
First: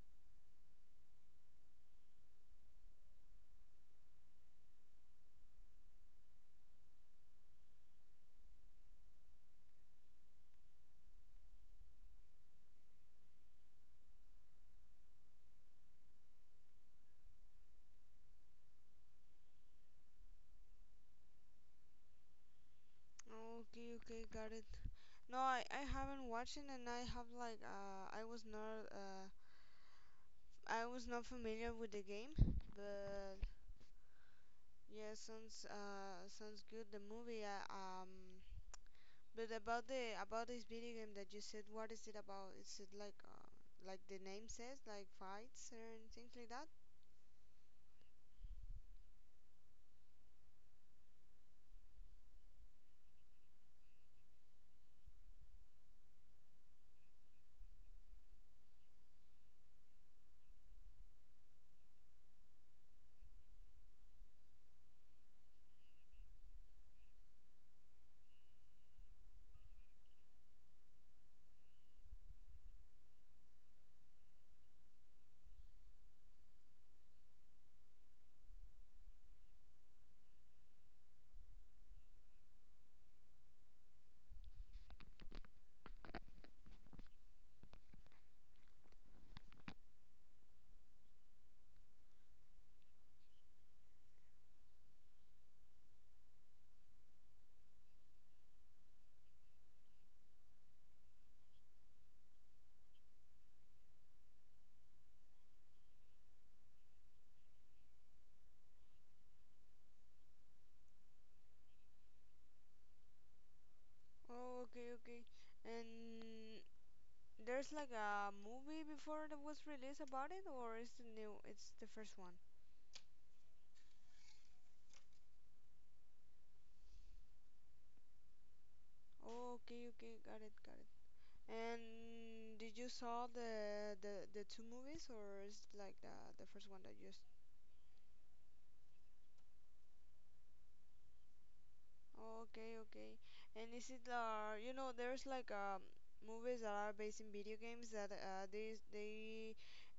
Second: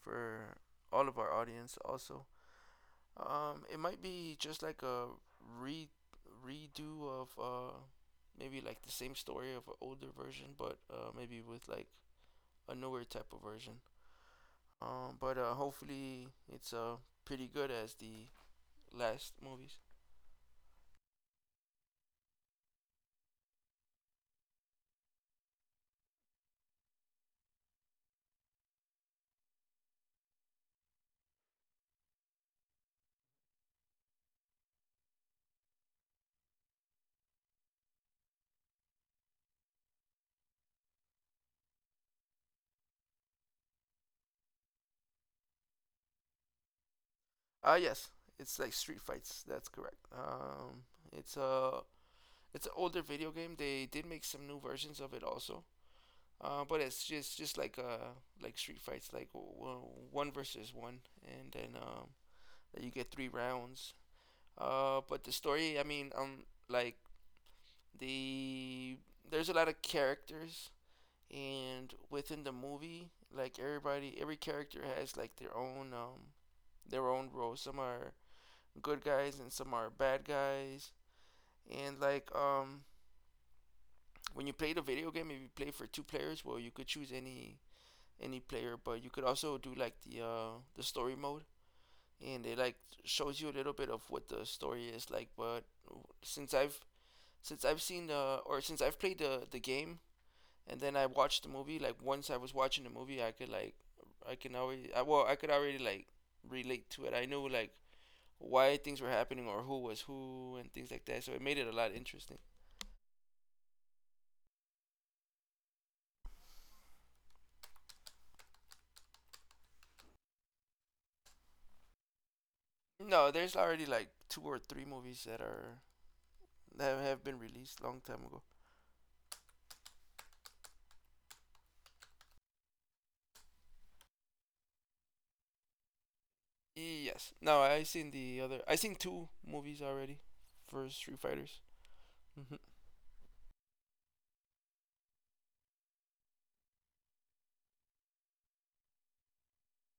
[SPEAKER 2] for all of our audience. Also, it might be just like a re redo of maybe like the same story of an older version, but maybe with like a newer type of version. But hopefully it's pretty good as the last movies.
[SPEAKER 1] okay, okay, got it. No, I haven't watched it, and I have like I was not familiar with the game, but yeah, sounds sounds good. The movie, but about this video game that you said, what is it about? Is it like the name says, like fights and things like that?
[SPEAKER 2] Yes, it's like Street Fights. That's correct. It's a it's an older video game. They did make some new versions of it also. But it's just like Street Fights, like one versus one, and then you get three rounds. But the story, I mean, like the there's a lot of characters and within the movie, like everybody, every character has like their own role. Some are good guys and some are bad guys, and when you play the video game, if you play for two players, well, you could choose any player, but you could also do like the story mode, and it like shows you a little bit of what the story is like. But since i've since I've seen the, or since I've played the game, and then I watched the movie. Like once I was watching the movie, I could already like relate to it. I knew like why things were happening or who was who and things like that. So it made it a lot interesting.
[SPEAKER 1] Oh, okay, okay. And there's like a movie before that was released about it, or is it new? It's the first one.
[SPEAKER 2] No, there's already like two or three movies that are that have been released long time ago.
[SPEAKER 1] Oh, okay, okay, got it, got it. And did you saw the two movies, or is it like the first one that you just?
[SPEAKER 2] Yes. No, I seen the other. I seen two movies already for Street Fighters.
[SPEAKER 1] Oh,
[SPEAKER 2] Mm-hmm.
[SPEAKER 1] okay, okay. And is it you know, there's like movies that are based in video games that they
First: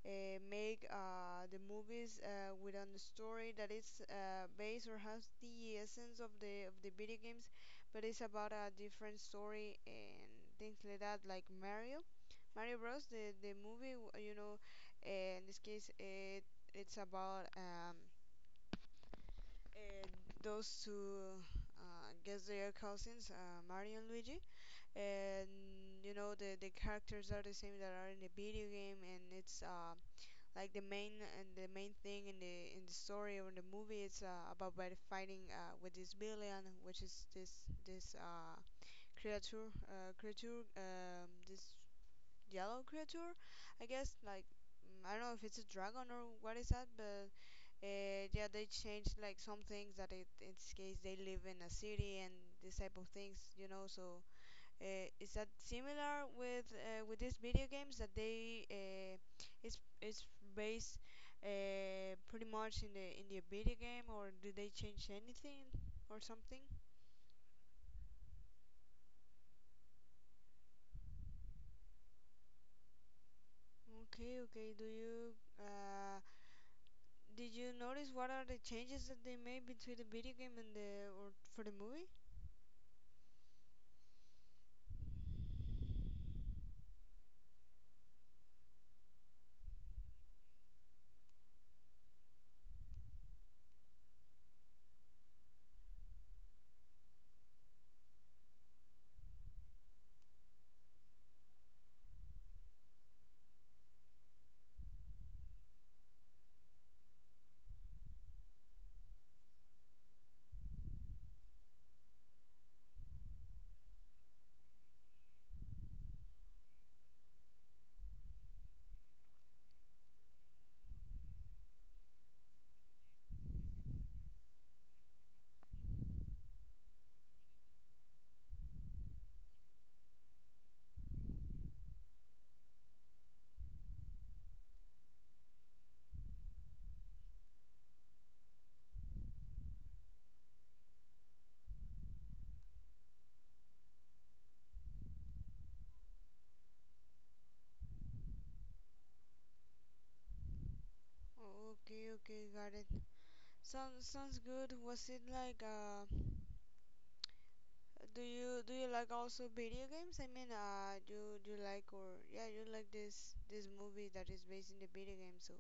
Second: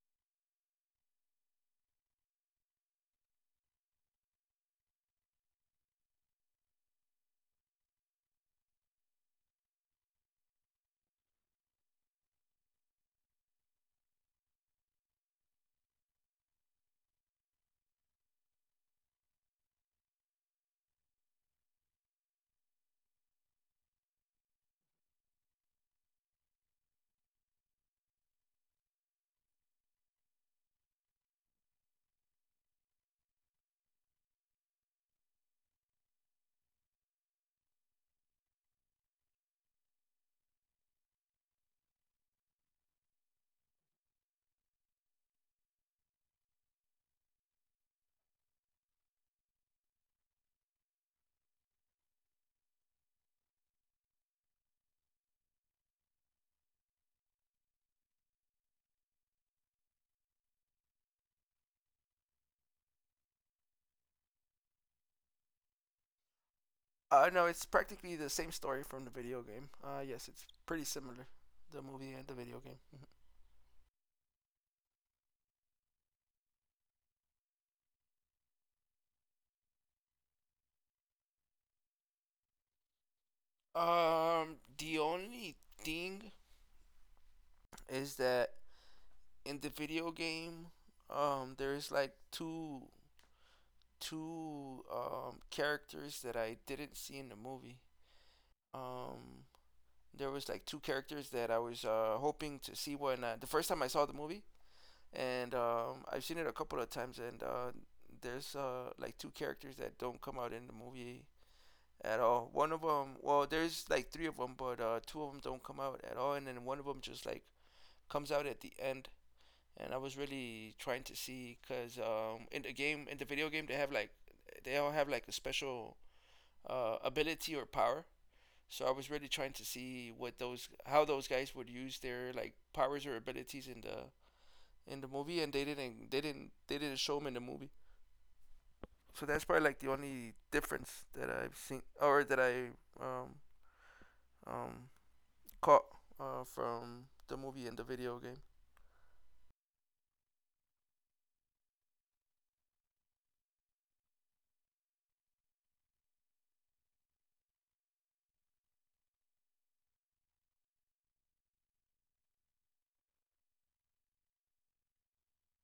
[SPEAKER 1] make the movies with on the story that is based or has the essence of the video games, but it's about a different story and things like that, like Mario Bros. The movie, you know, in this case, it's about uh, those two. I guess they are cousins, Mario and Luigi. And you know, the characters are the same that are in the video game. And it's like the main thing in the story or in the movie. It's about by fighting with this villain, which is this this creature, this yellow creature, I guess. Like mm, I don't know if it's a dragon or what is that, but yeah, they changed like some things that it, in this case they live in a city and this type of things, you know. So is that similar with these video games that they it's based pretty much in the video game? Or do they change anything or something?
[SPEAKER 2] No, it's practically the same story from the video game. Yes, it's pretty similar, the movie and the video game.
[SPEAKER 1] Okay, okay. Do you uh, did you notice what are the changes that they made between the video game and the or for the movie?
[SPEAKER 2] The only thing is that in the video game, there's like two characters that I didn't see in the movie. Um, there was like two characters that I was hoping to see when the first time I saw the movie, and I've seen it a couple of times, and there's like two characters that don't come out in the movie at all. One of them, well, there's like three of them, but two of them don't come out at all, and then one of them just like comes out at the end, and I was really trying to see because in the game, in the video game, they have like they all have like a special ability or power. So I was really trying to see what those how those guys would use their like powers or abilities in the movie, and they didn't show them in the movie. So that's probably like the only difference that I've seen or that I um, um, caught from the movie and the video game.
[SPEAKER 1] Oh, okay, okay, got it. Sounds sounds good. Was it like do you like also video games? I mean, do you like, or yeah, you like this movie that is based in the video game? So,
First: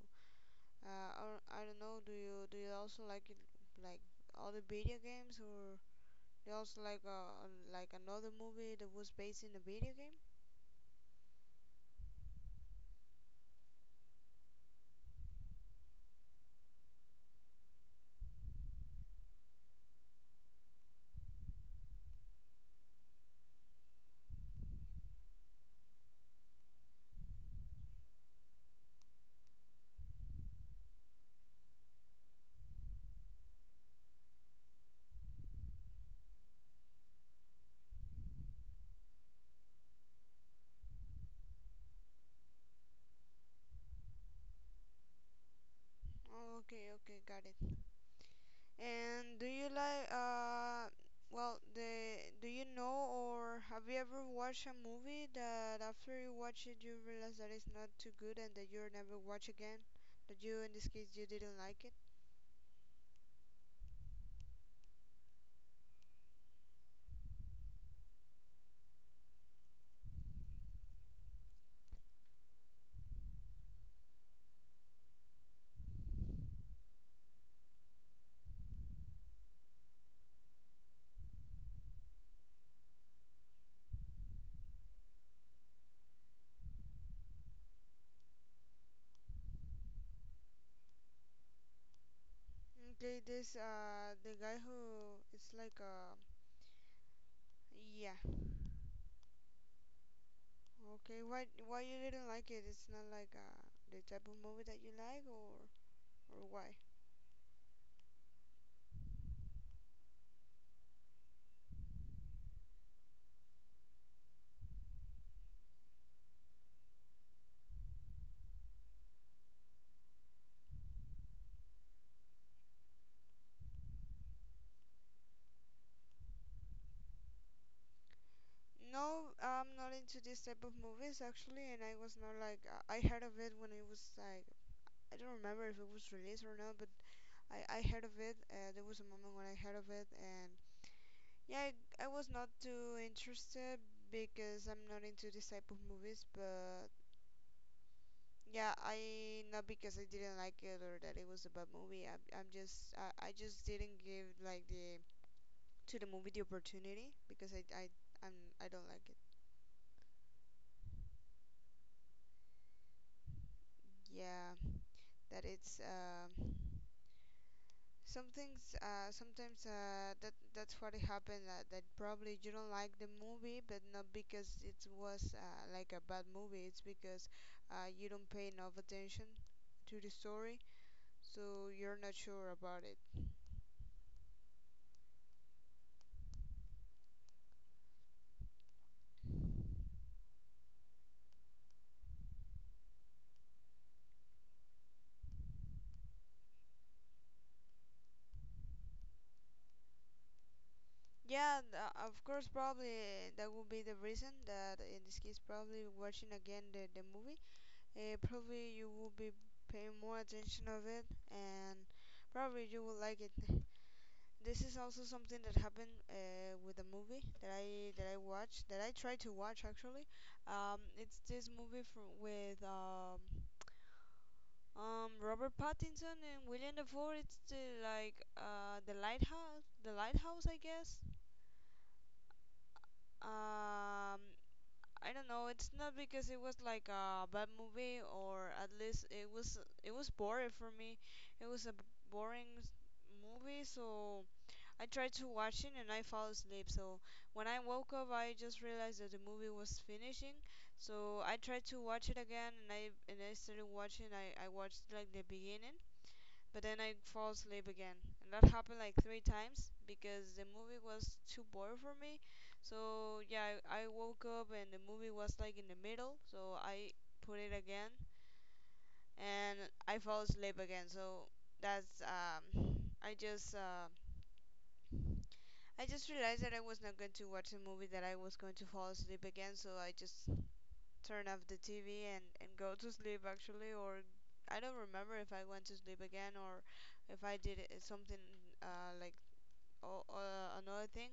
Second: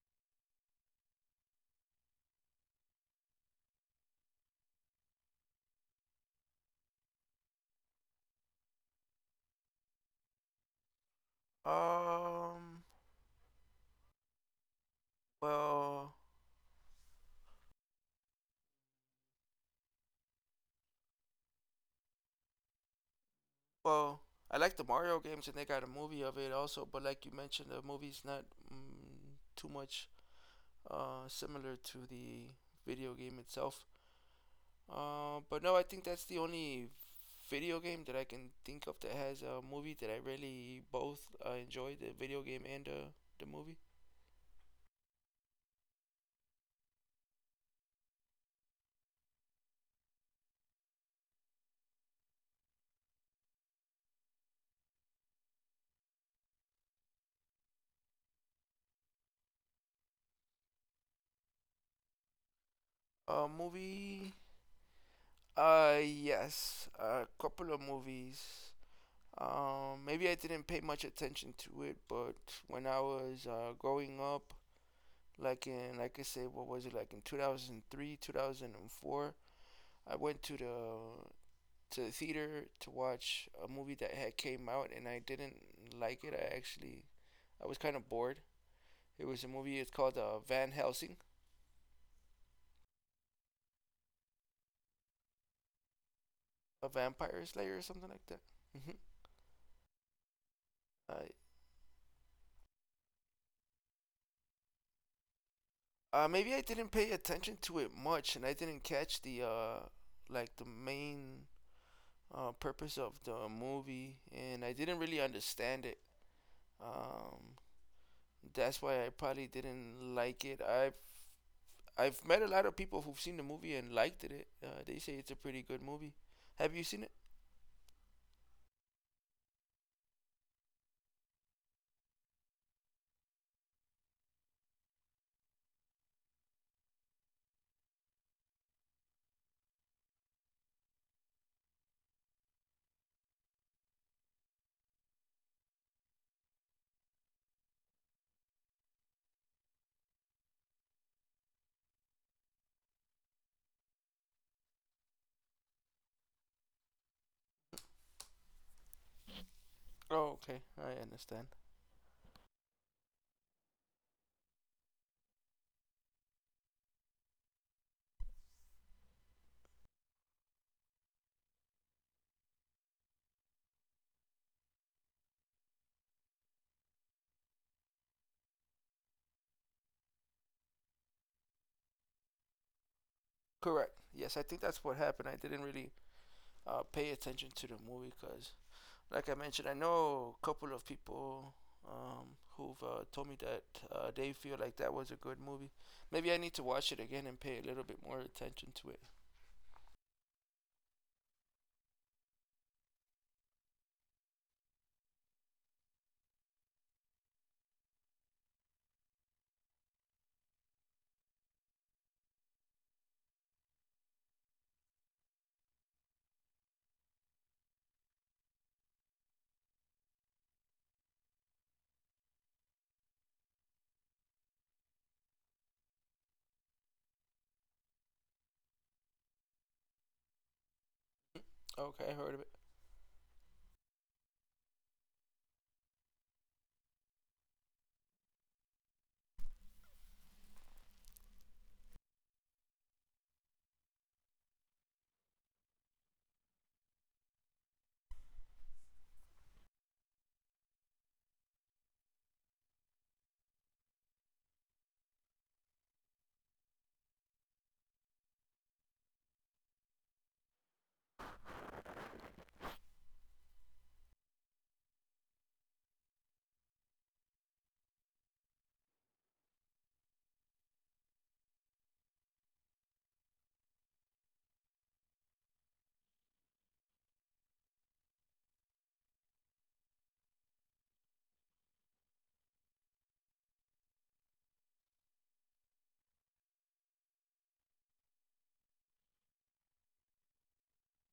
[SPEAKER 1] or I don't know. Do you also like it like all the video games, or do you also like another movie that was based in a video game?
[SPEAKER 2] Um, well, Well, I like the Mario games, and they got a movie of it also. But like you mentioned, the movie's not too much similar to the video game itself. But no, I think that's the only video game that I can think of that has a movie that I really both enjoy the video game and the movie.
[SPEAKER 1] Oh, okay, okay, got it. And do you like well the do you know or have you ever watched a movie that after you watch it you realize that it's not too good and that you'll never watch again? That you in this case you didn't like it?
[SPEAKER 2] Uh, movie. Yes, a couple of movies. Maybe I didn't pay much attention to it, but when I was growing up, like I said, what was it like in 2003, 2004? I went to the theater to watch a movie that had came out, and I didn't like it. I actually I was kind of bored. It was a movie. It's called Van Helsing,
[SPEAKER 1] Okay, this the guy who it's like
[SPEAKER 2] a vampire slayer or something like
[SPEAKER 1] yeah.
[SPEAKER 2] that. hmm
[SPEAKER 1] Okay,
[SPEAKER 2] Uh,
[SPEAKER 1] why you didn't like it? It's not like the type of movie that you like, or
[SPEAKER 2] maybe I
[SPEAKER 1] why?
[SPEAKER 2] didn't pay attention to it much, and I didn't catch the like the main purpose of the movie, and I didn't really understand it. Um, That's why I probably didn't like it. I've met a lot of people who've seen the movie and liked it. They say it's a pretty good movie. Have you seen it?
[SPEAKER 1] No, I'm not into this type of movies actually. And I was not like I heard of it when it was like, I don't remember if it was released or not, but I heard of it. There was a moment when I heard of it, and yeah, I was not too interested because I'm not into this type of movies. But yeah, I not because I didn't like it or that it was a bad movie. I just didn't give like the to the movie the opportunity because I'm, I don't like it.
[SPEAKER 2] Oh, okay. I understand.
[SPEAKER 1] Yeah, that it's. Some things sometimes that that's what happened, that probably you don't like the movie, but not because it was like a bad movie, it's because you don't pay enough attention to the story, so you're not sure about it.
[SPEAKER 2] Correct. Yes, I think that's what happened. I didn't really pay attention to the movie because, like I mentioned, I know a couple of people who've told me that they feel like that was a good movie. Maybe I need to watch it again and pay a little bit more attention to it.
[SPEAKER 1] Yeah, of course probably that would be the reason, that in this case probably watching again the movie, probably you will be paying more attention of it, and probably you will like it. This is also something that happened with a movie that I watched, that I tried to watch actually. It's this movie from with Robert Pattinson and William Dafoe. It's the, like the Lighthouse, I guess.
[SPEAKER 2] Okay, I heard of it.
[SPEAKER 1] Um, I don't know. It's not because it was like a bad movie, or at least it was, it was boring for me. It was a boring s- movie. So I tried to watch it and I fell asleep. So when I woke up, I just realized that the movie was finishing. So I tried to watch it again, and I started watching. I watched like the beginning, but then I fall asleep again. And that happened like 3 times because the movie was too boring for me. So yeah, I woke up and the movie was like in the middle. So I put it again, and I fall asleep again. So that's I just uh, I just realized that I was not going to watch a movie that I was going to fall asleep again. So I just turn off the TV, and go to sleep actually. Or I don't remember if I went to sleep again, or if I did something uh, like another thing.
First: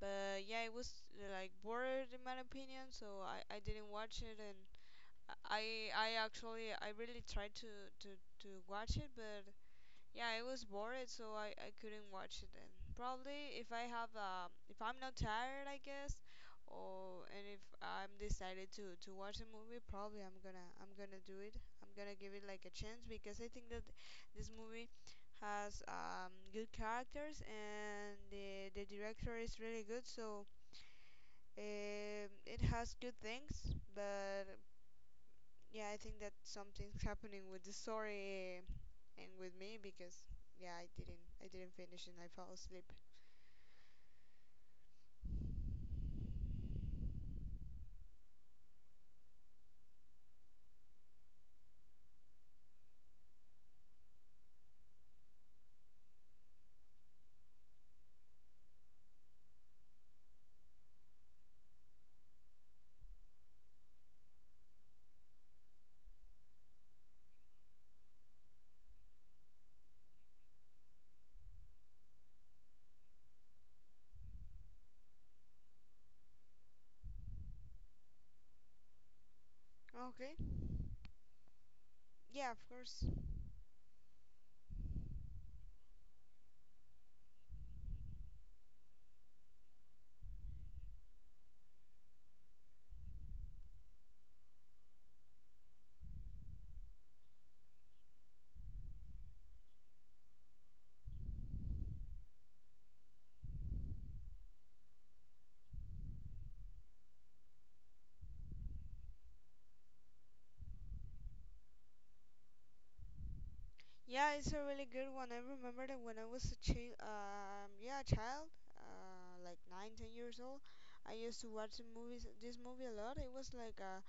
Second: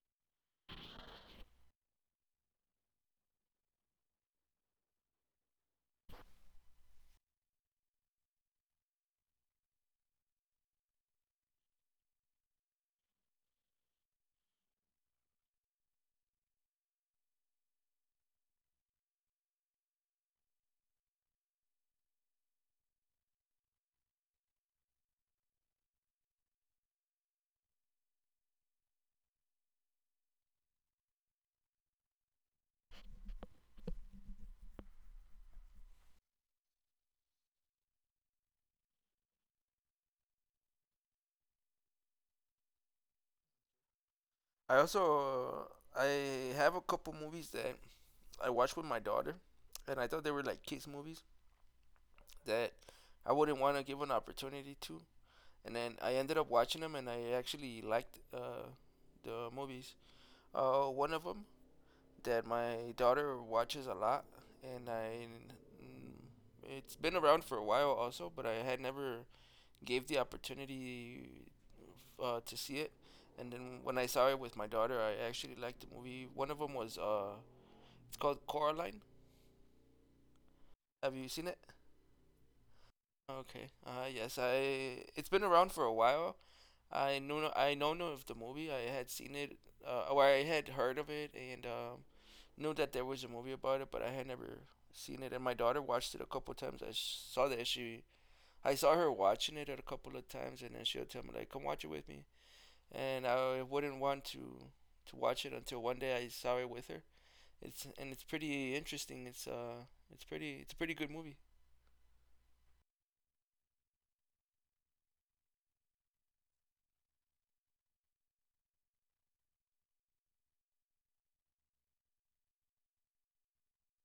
[SPEAKER 1] But yeah, it was like bored in my opinion, so I didn't watch it, and I really tried to, to watch it, but yeah, I was bored, so I couldn't watch it then. Probably if I have if I'm not tired, I guess, or and if I'm decided to watch a movie, probably I'm gonna do it. I'm gonna give it like a chance because I think that this movie has good characters, and the director is really good. So it has good things, but yeah, I think that something's happening with the story and with me because yeah, I didn't finish and I fell asleep.
[SPEAKER 2] I also I have a couple movies that I watched with my daughter, and I thought they were like kids movies that I wouldn't want to give an opportunity to. And then I ended up watching them, and I actually liked the movies. One of them that my daughter watches a lot, and I it's been around for a while also, but I had never gave the opportunity to see it. And then when I saw it with my daughter, I actually liked the movie. One of them was it's called Coraline.
[SPEAKER 1] Okay.
[SPEAKER 2] Have you seen it?
[SPEAKER 1] Yeah, of course.
[SPEAKER 2] Okay. Yes, I. it's been around for a while. I know no of the movie. I had seen it, or I had heard of it, and knew that there was a movie about it, but I had never seen it. And my daughter watched it a couple times. I sh- saw that she. I saw her watching it a couple of times, and then she'll tell me like, "Come watch it with me," and I wouldn't want to watch it until one day I saw it with her. It's pretty interesting. It's a pretty good movie.
[SPEAKER 1] Yeah, it's a really good one. I remember that when I was a child, yeah, a child, like nine, 10 years old, I used to watch the movies, this movie a lot. It was like uh,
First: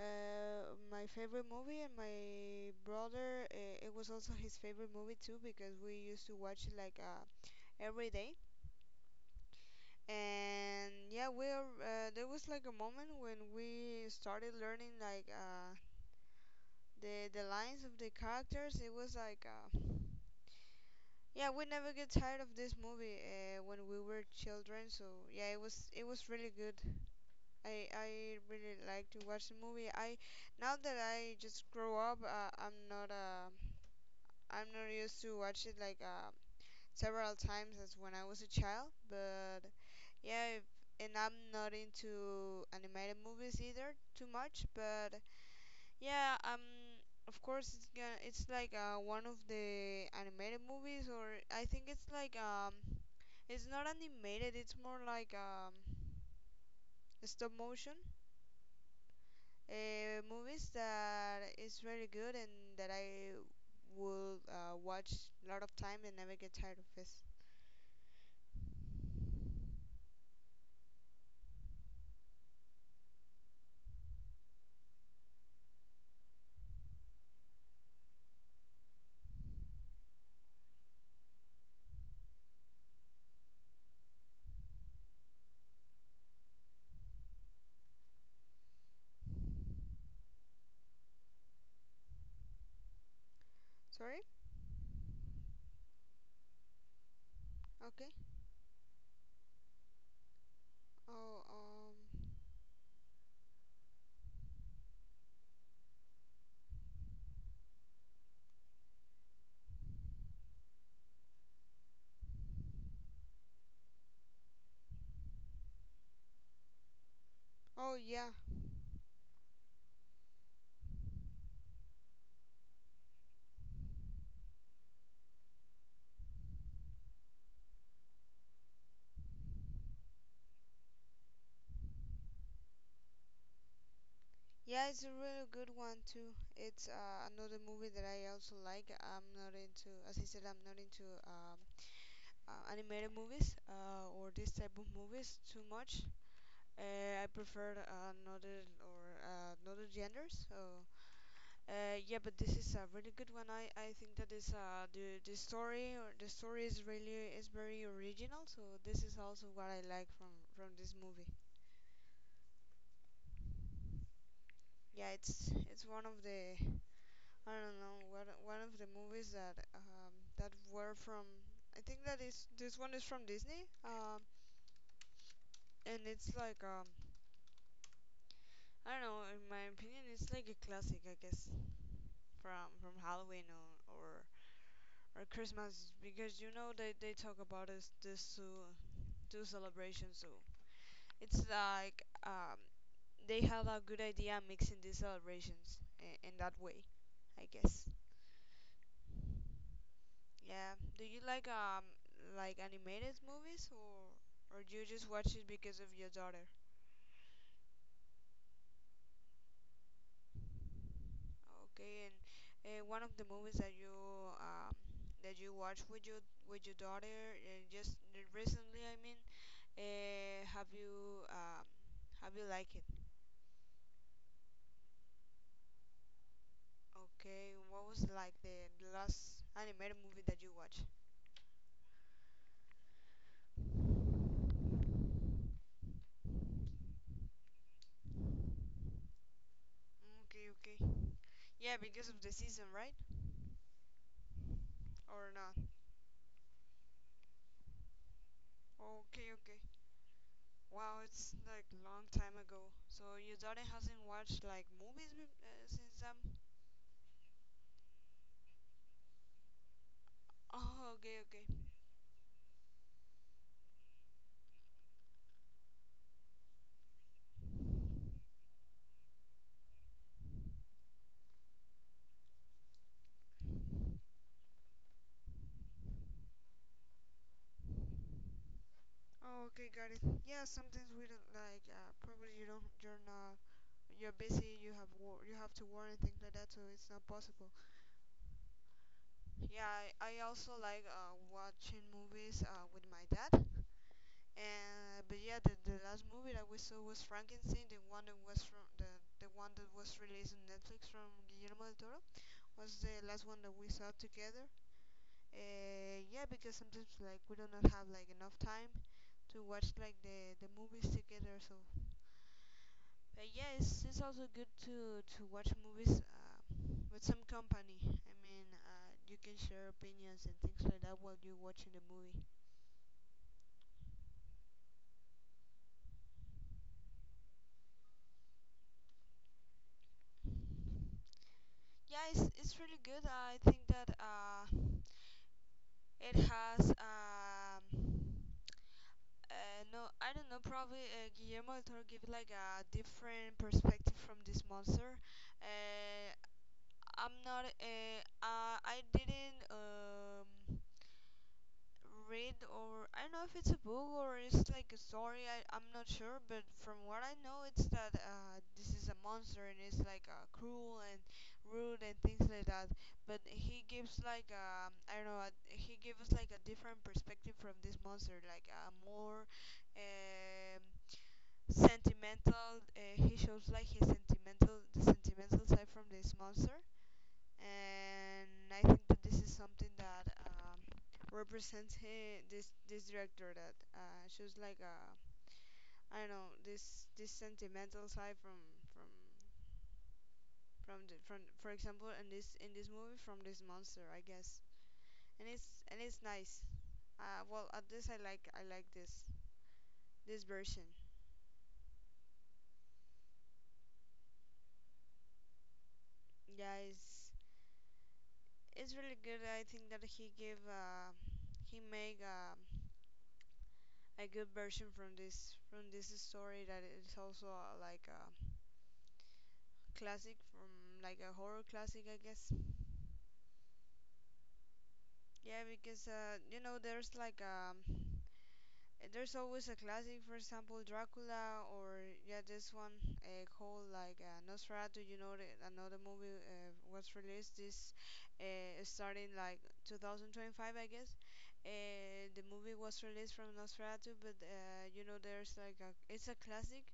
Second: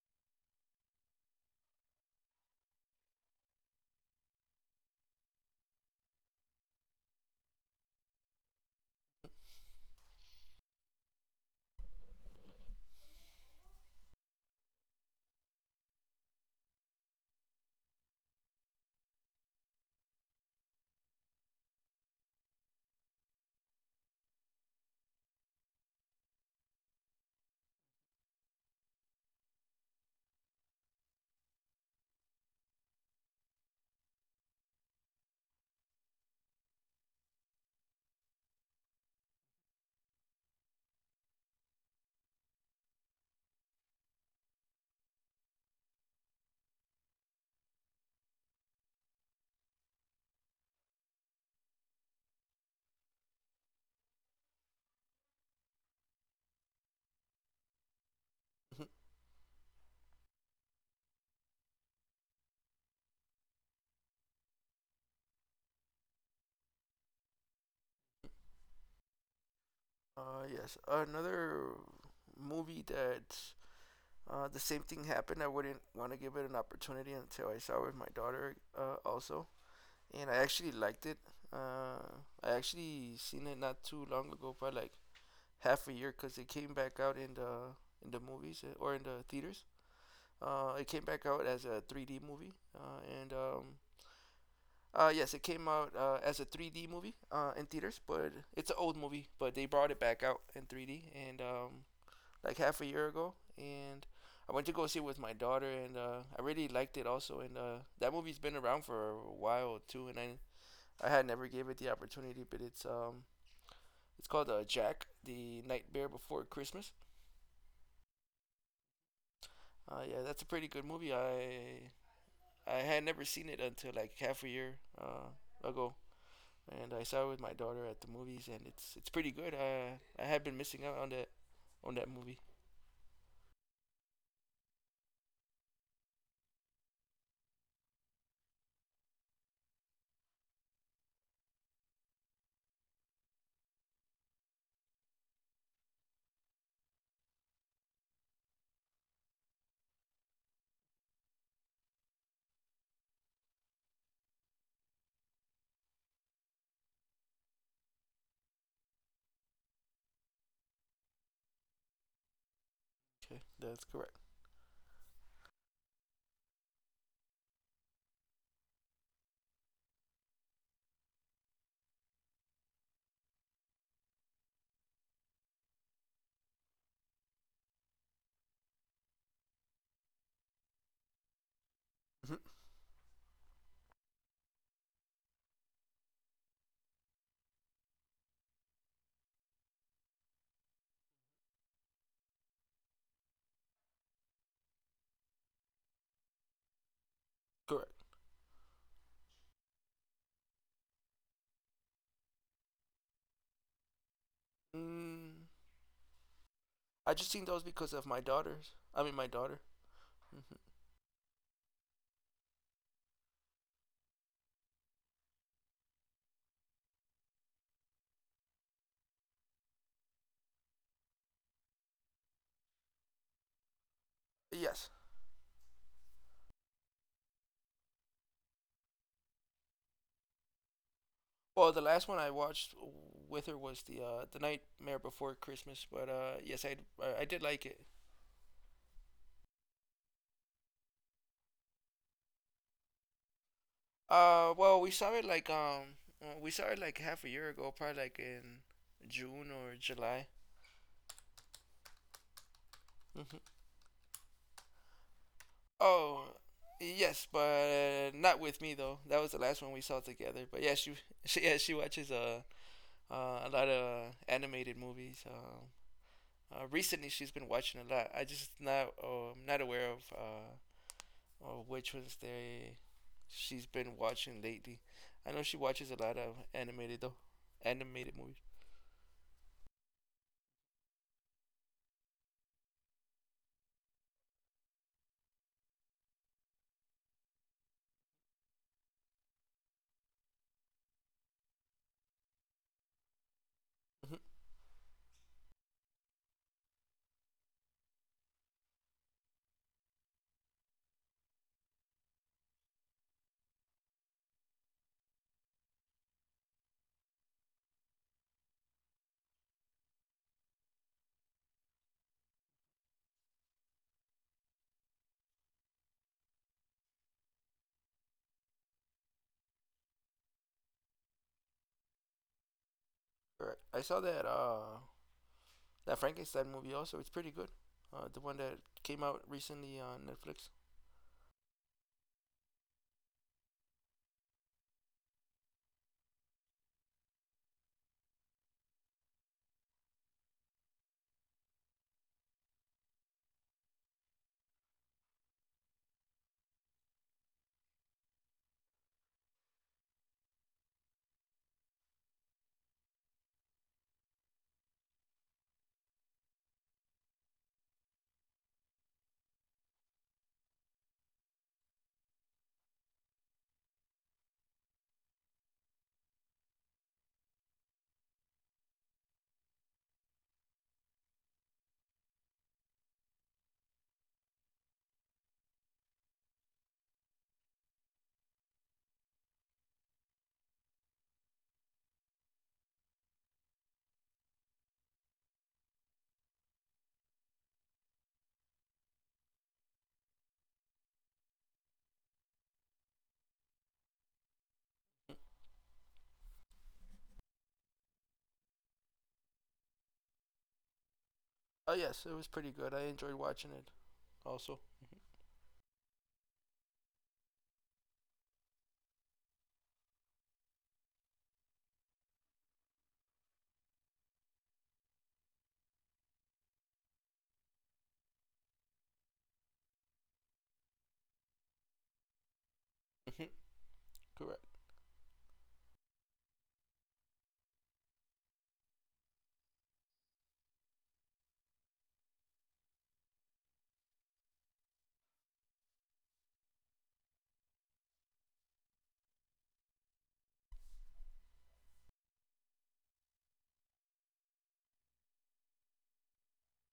[SPEAKER 1] uh, my favorite movie, and my brother, it was also his favorite movie too because we used to watch it like every day. And yeah, we're there was like a moment when we started learning like the lines of the characters. It was like yeah, we never get tired of this movie when we were children. So yeah, it was really good. I really like to watch the movie. I now that I just grow up, I'm not I'm not used to watch it like several times as when I was a child, but yeah, if, and I'm not into animated movies either too much, but yeah, of course it's like one of the animated movies, or I think it's like it's not animated, it's more like stop motion movies that is really good and that I will watch a lot of time and never get tired of this.
[SPEAKER 2] Yes, another movie that the same thing happened. I wouldn't want to give it an opportunity until I saw it with my daughter also, and I actually liked it. Uh, I actually seen it not too long ago, but like half a year, because it came back out in the movies or in the theaters. It came back out as a 3D movie, and
[SPEAKER 1] Sorry?
[SPEAKER 2] yes, it came out as a 3D movie in theaters,
[SPEAKER 1] Okay.
[SPEAKER 2] but it's an old movie. But they brought it back out in 3D, and
[SPEAKER 1] Oh,
[SPEAKER 2] like half a year ago, and I went to go see it with my daughter, and I really liked it also. And that movie's been around for a while too, and I had never gave it the opportunity, but it's called Jack the Nightmare Before Christmas.
[SPEAKER 1] oh yeah,
[SPEAKER 2] Yeah, that's a pretty good movie. I had never seen it until like half a year ago, and I saw it with my daughter at the movies, and it's pretty good. I had been missing out on that movie.
[SPEAKER 1] yeah. It's a really good one too. It's another movie that I also like. I'm not into, as I said, I'm not into animated movies or this type of movies too much. I prefer another or another genders. So yeah, but this is a really good one. I think that is the story or the story is really is very original. So this is also what I like from this movie.
[SPEAKER 2] Okay, that's correct.
[SPEAKER 1] Yeah, it's one of the I don't know one of the movies that that were from I think that is this one is from Disney, and it's like I don't know, in my opinion it's like a classic, I guess,
[SPEAKER 2] Mhm,
[SPEAKER 1] from Halloween or Christmas because you know they talk about this two celebrations. So it's like they have a good idea mixing these celebrations in that way, I guess.
[SPEAKER 2] correct.
[SPEAKER 1] Yeah. Do you like animated movies or do you just watch it
[SPEAKER 2] Mm,
[SPEAKER 1] because of your daughter?
[SPEAKER 2] I just seen those because of my daughter. Mhm.
[SPEAKER 1] Okay. And one of the movies um that you watch with your daughter just recently, I mean, uh, have you um have you liked it?
[SPEAKER 2] Yes.
[SPEAKER 1] Okay. What was like the last animated movie that you watched?
[SPEAKER 2] Well, the last one I watched with her was the Nightmare Before Christmas, but yes, I did like it.
[SPEAKER 1] Okay. Okay. Yeah, because of the season, right?
[SPEAKER 2] Well, we saw it
[SPEAKER 1] Or
[SPEAKER 2] like
[SPEAKER 1] not?
[SPEAKER 2] we saw it like half a year ago, probably like in
[SPEAKER 1] Okay.
[SPEAKER 2] June
[SPEAKER 1] Okay.
[SPEAKER 2] or July.
[SPEAKER 1] Wow, it's like long time ago. So your
[SPEAKER 2] Hmm.
[SPEAKER 1] daughter hasn't watched like movies since.
[SPEAKER 2] Oh, yes, but not with me though. That was the last one we saw together. But yeah, she
[SPEAKER 1] Oh, okay,
[SPEAKER 2] she
[SPEAKER 1] okay.
[SPEAKER 2] yeah she watches a lot of animated movies. Recently, she's been watching a lot. I just not oh, I'm not aware of which ones they she's been watching lately. I know she watches a lot of animated though, animated movies.
[SPEAKER 1] Oh, okay, got it. Yeah, sometimes we don't like. Probably you don't. You're not. You're busy. You have war. You have to work and things like that. So it's not possible. Yeah, I also like watching movies with my dad.
[SPEAKER 2] Mhm.
[SPEAKER 1] And but yeah, the last movie that we saw was Frankenstein, the one that was from the one that was released on Netflix from Guillermo del Toro was the last one that we saw together. Yeah, because sometimes like we do not have like enough time to watch like the movies together. So, but yeah, it's also good to watch movies with some company. I mean, you can share opinions and things like that while you're watching the movie.
[SPEAKER 2] Alright. I saw that that Frankenstein movie also. It's pretty good. The one that came out recently on Netflix.
[SPEAKER 1] Yeah, it's really good. I think that it has no, I don't know. Probably Guillermo del Toro give like a different perspective from this monster. Uh, I'm not I didn't read, or I don't know if it's a book or it's like a story. I'm not sure, but from what I know it's that this is a monster, and it's like cruel and rude and things like that. But he gives like I don't know, he gives like a different perspective from this monster, like a more um sentimental, he shows like his sentimental the sentimental side from this monster. And I think that this is something that represents him, this director that shows like a I don't know this sentimental side from from the, from for example in this movie from this monster, I guess.
[SPEAKER 2] Mm.
[SPEAKER 1] And it's nice. Well, at least I like this version.
[SPEAKER 2] Oh yes, it was pretty good. I enjoyed watching it also.
[SPEAKER 1] Yeah, it's really good. I think that he give he make a good version from this story that is also like a classic from like a horror classic, I guess.
[SPEAKER 2] Hmm. Correct.
[SPEAKER 1] Yeah, because you know there's like there's always a classic, for example Dracula, or yeah this one called like Nosferatu. You know, the, another movie was released this starting like 2025, I guess. Uh, the movie was released from Nosferatu. But you know, there's like a it's a classic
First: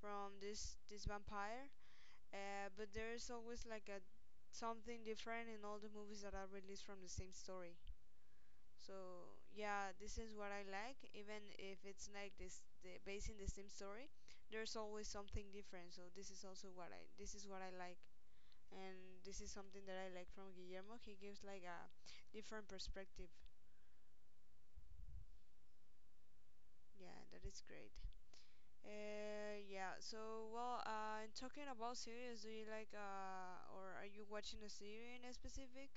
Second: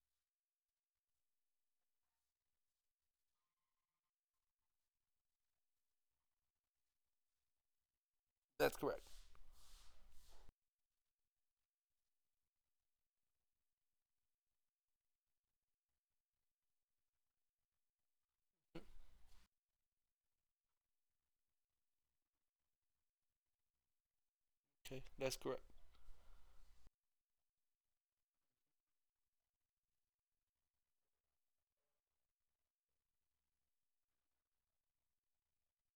[SPEAKER 1] from this vampire. But there's always like a something different in all the movies that are released from the same story.
[SPEAKER 2] That's correct.
[SPEAKER 1] So yeah, this is what I like. Even if it's like this, the, based in the same story, there's always something different. So this is also what I this is what I like, and this is something that I like from Guillermo. He gives like a different perspective.
[SPEAKER 2] Mm-hmm. Okay, that's correct.
[SPEAKER 1] Yeah, that is great. Yeah, so well, and talking about series, do you like or are you watching a series in a specific?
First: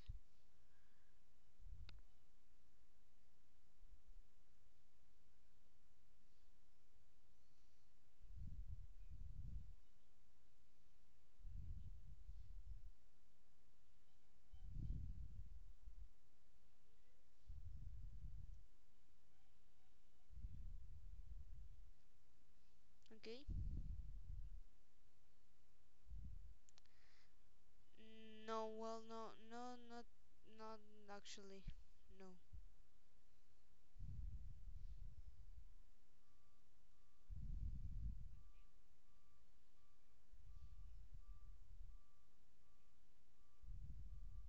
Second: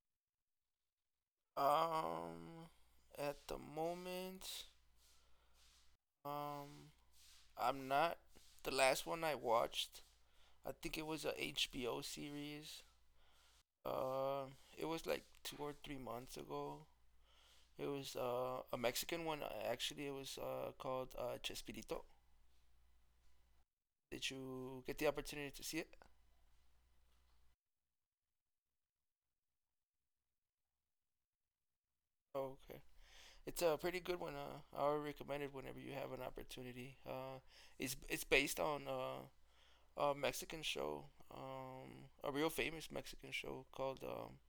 [SPEAKER 2] Um, at the moment, um, I'm not. The last one I watched, I think it was a HBO series. Uh, it was like 2 or 3 months ago. It was a Mexican one. Actually, it was called Chespirito.
[SPEAKER 1] Okay.
[SPEAKER 2] Did you get the opportunity to see it?
[SPEAKER 1] No, well, no, no, not, not actually, no.
[SPEAKER 2] Okay, it's a pretty good one. I would recommend it whenever you have an opportunity. It's based on a Mexican show, a real famous Mexican show called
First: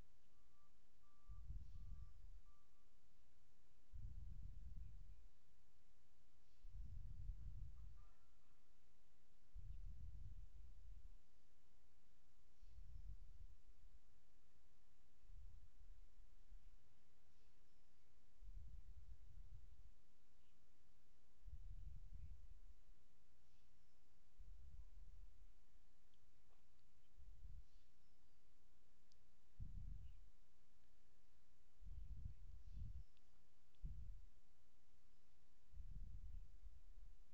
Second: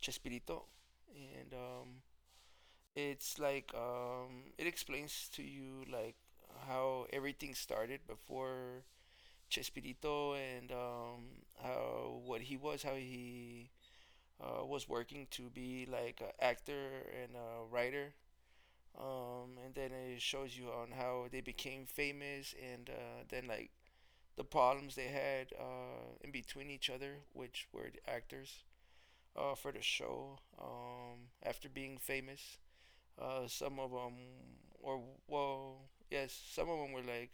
[SPEAKER 2] Chespirito, and it's like it explains to you like how everything started before Chespirito and how what he was, how he was working to be like an actor and a writer. And then it shows you on how they became famous and then like the problems they had in between each other, which were the actors for the show after being famous. Some of them, or well, yes, some of them were like,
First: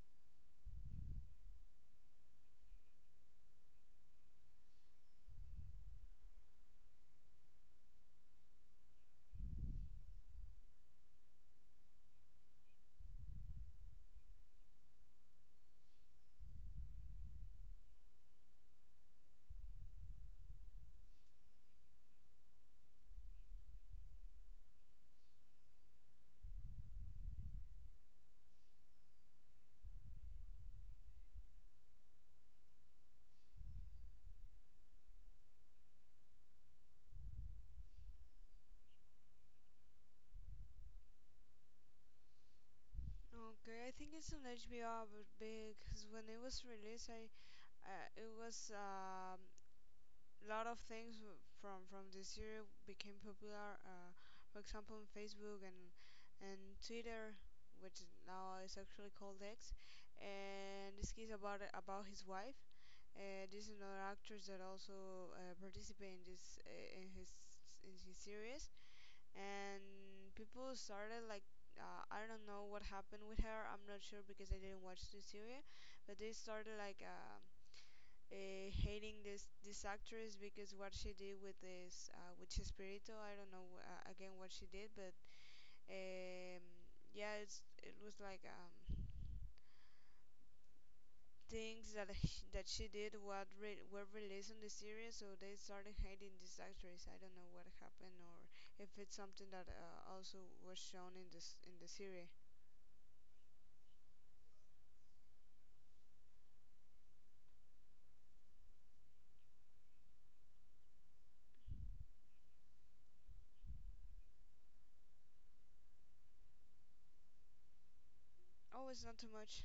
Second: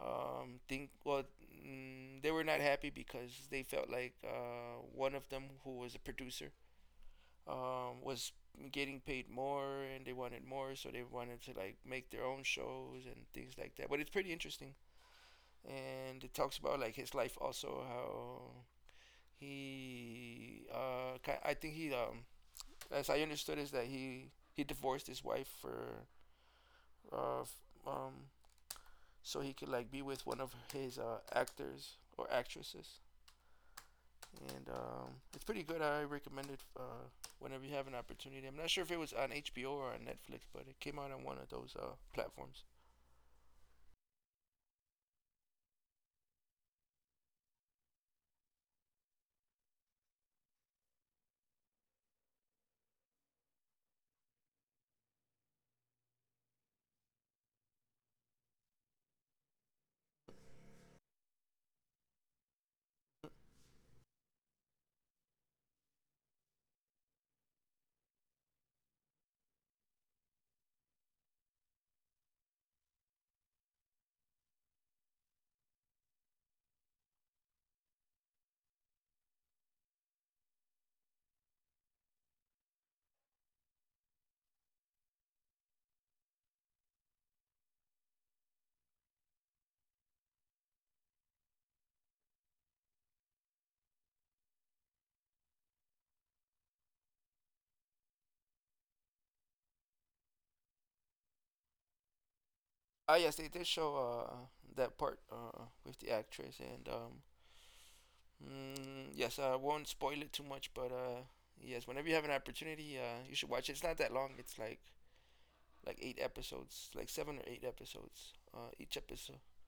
[SPEAKER 2] um, think well, they were not happy because they felt like one of them, who was a producer, was getting paid more and they wanted more, so they wanted to like make their own shows and things like that. But it's pretty interesting, and it talks about like his life also, how he, I think as I understood, is that he divorced his wife for uh, um, so he could like be with one of his actors or actresses, and it's pretty good. I recommend it whenever you have an opportunity. I'm not sure if it was on HBO or on Netflix, but it came out on one of those platforms.
[SPEAKER 1] Okay, I think it's on HBO, but because when it was released, I, it was lot of things w- from this year became popular. For example, on Facebook and Twitter, which now is actually called X. And this is about his wife. This is another actress that also participate in this in his series. And people started like I don't know what happened with her. I'm not sure because I didn't watch the series. But they started like. Hating this actress because what she did with this with Chespirito, I don't know again what she did, but um, yeah, it's, it was like things that sh that she did what re were released on the series, so they started hating this actress. I don't know what happened or if it's something that also was shown in this in the series.
[SPEAKER 2] Ah, yes, they did show uh, that part with the actress, and yes, I won't spoil it too much, but yes, whenever you have an opportunity, you should watch it. It's not that long. It's like eight episodes, like seven or eight episodes.
[SPEAKER 1] Oh,
[SPEAKER 2] Each
[SPEAKER 1] it's not too
[SPEAKER 2] episode,
[SPEAKER 1] much.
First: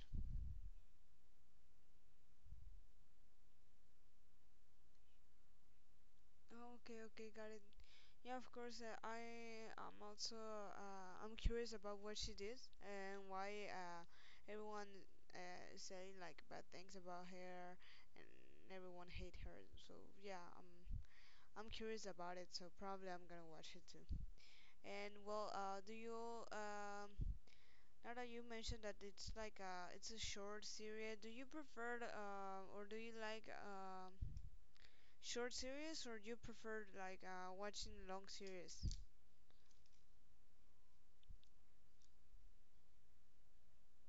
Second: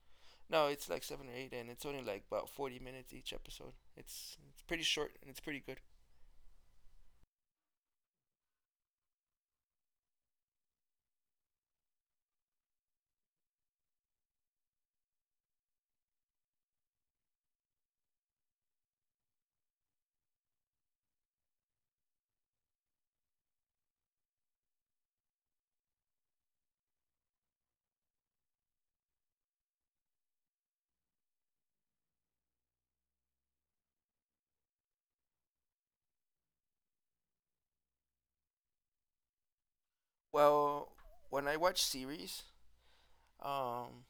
[SPEAKER 2] no, it's like seven or eight, and it's only like about 40 minutes each episode. It's pretty short and it's pretty good.
[SPEAKER 1] Oh, okay, okay, got it. Yeah, of course. I am also I'm curious about what she did and why everyone is saying like bad things about her and everyone hate her. So yeah, I'm curious about it. So probably I'm gonna watch it too. And well, do you now that you mentioned that it's like it's a short series, do you prefer or do you like um? Short series or you prefer like watching long series?
[SPEAKER 2] Well, when I watch series, um,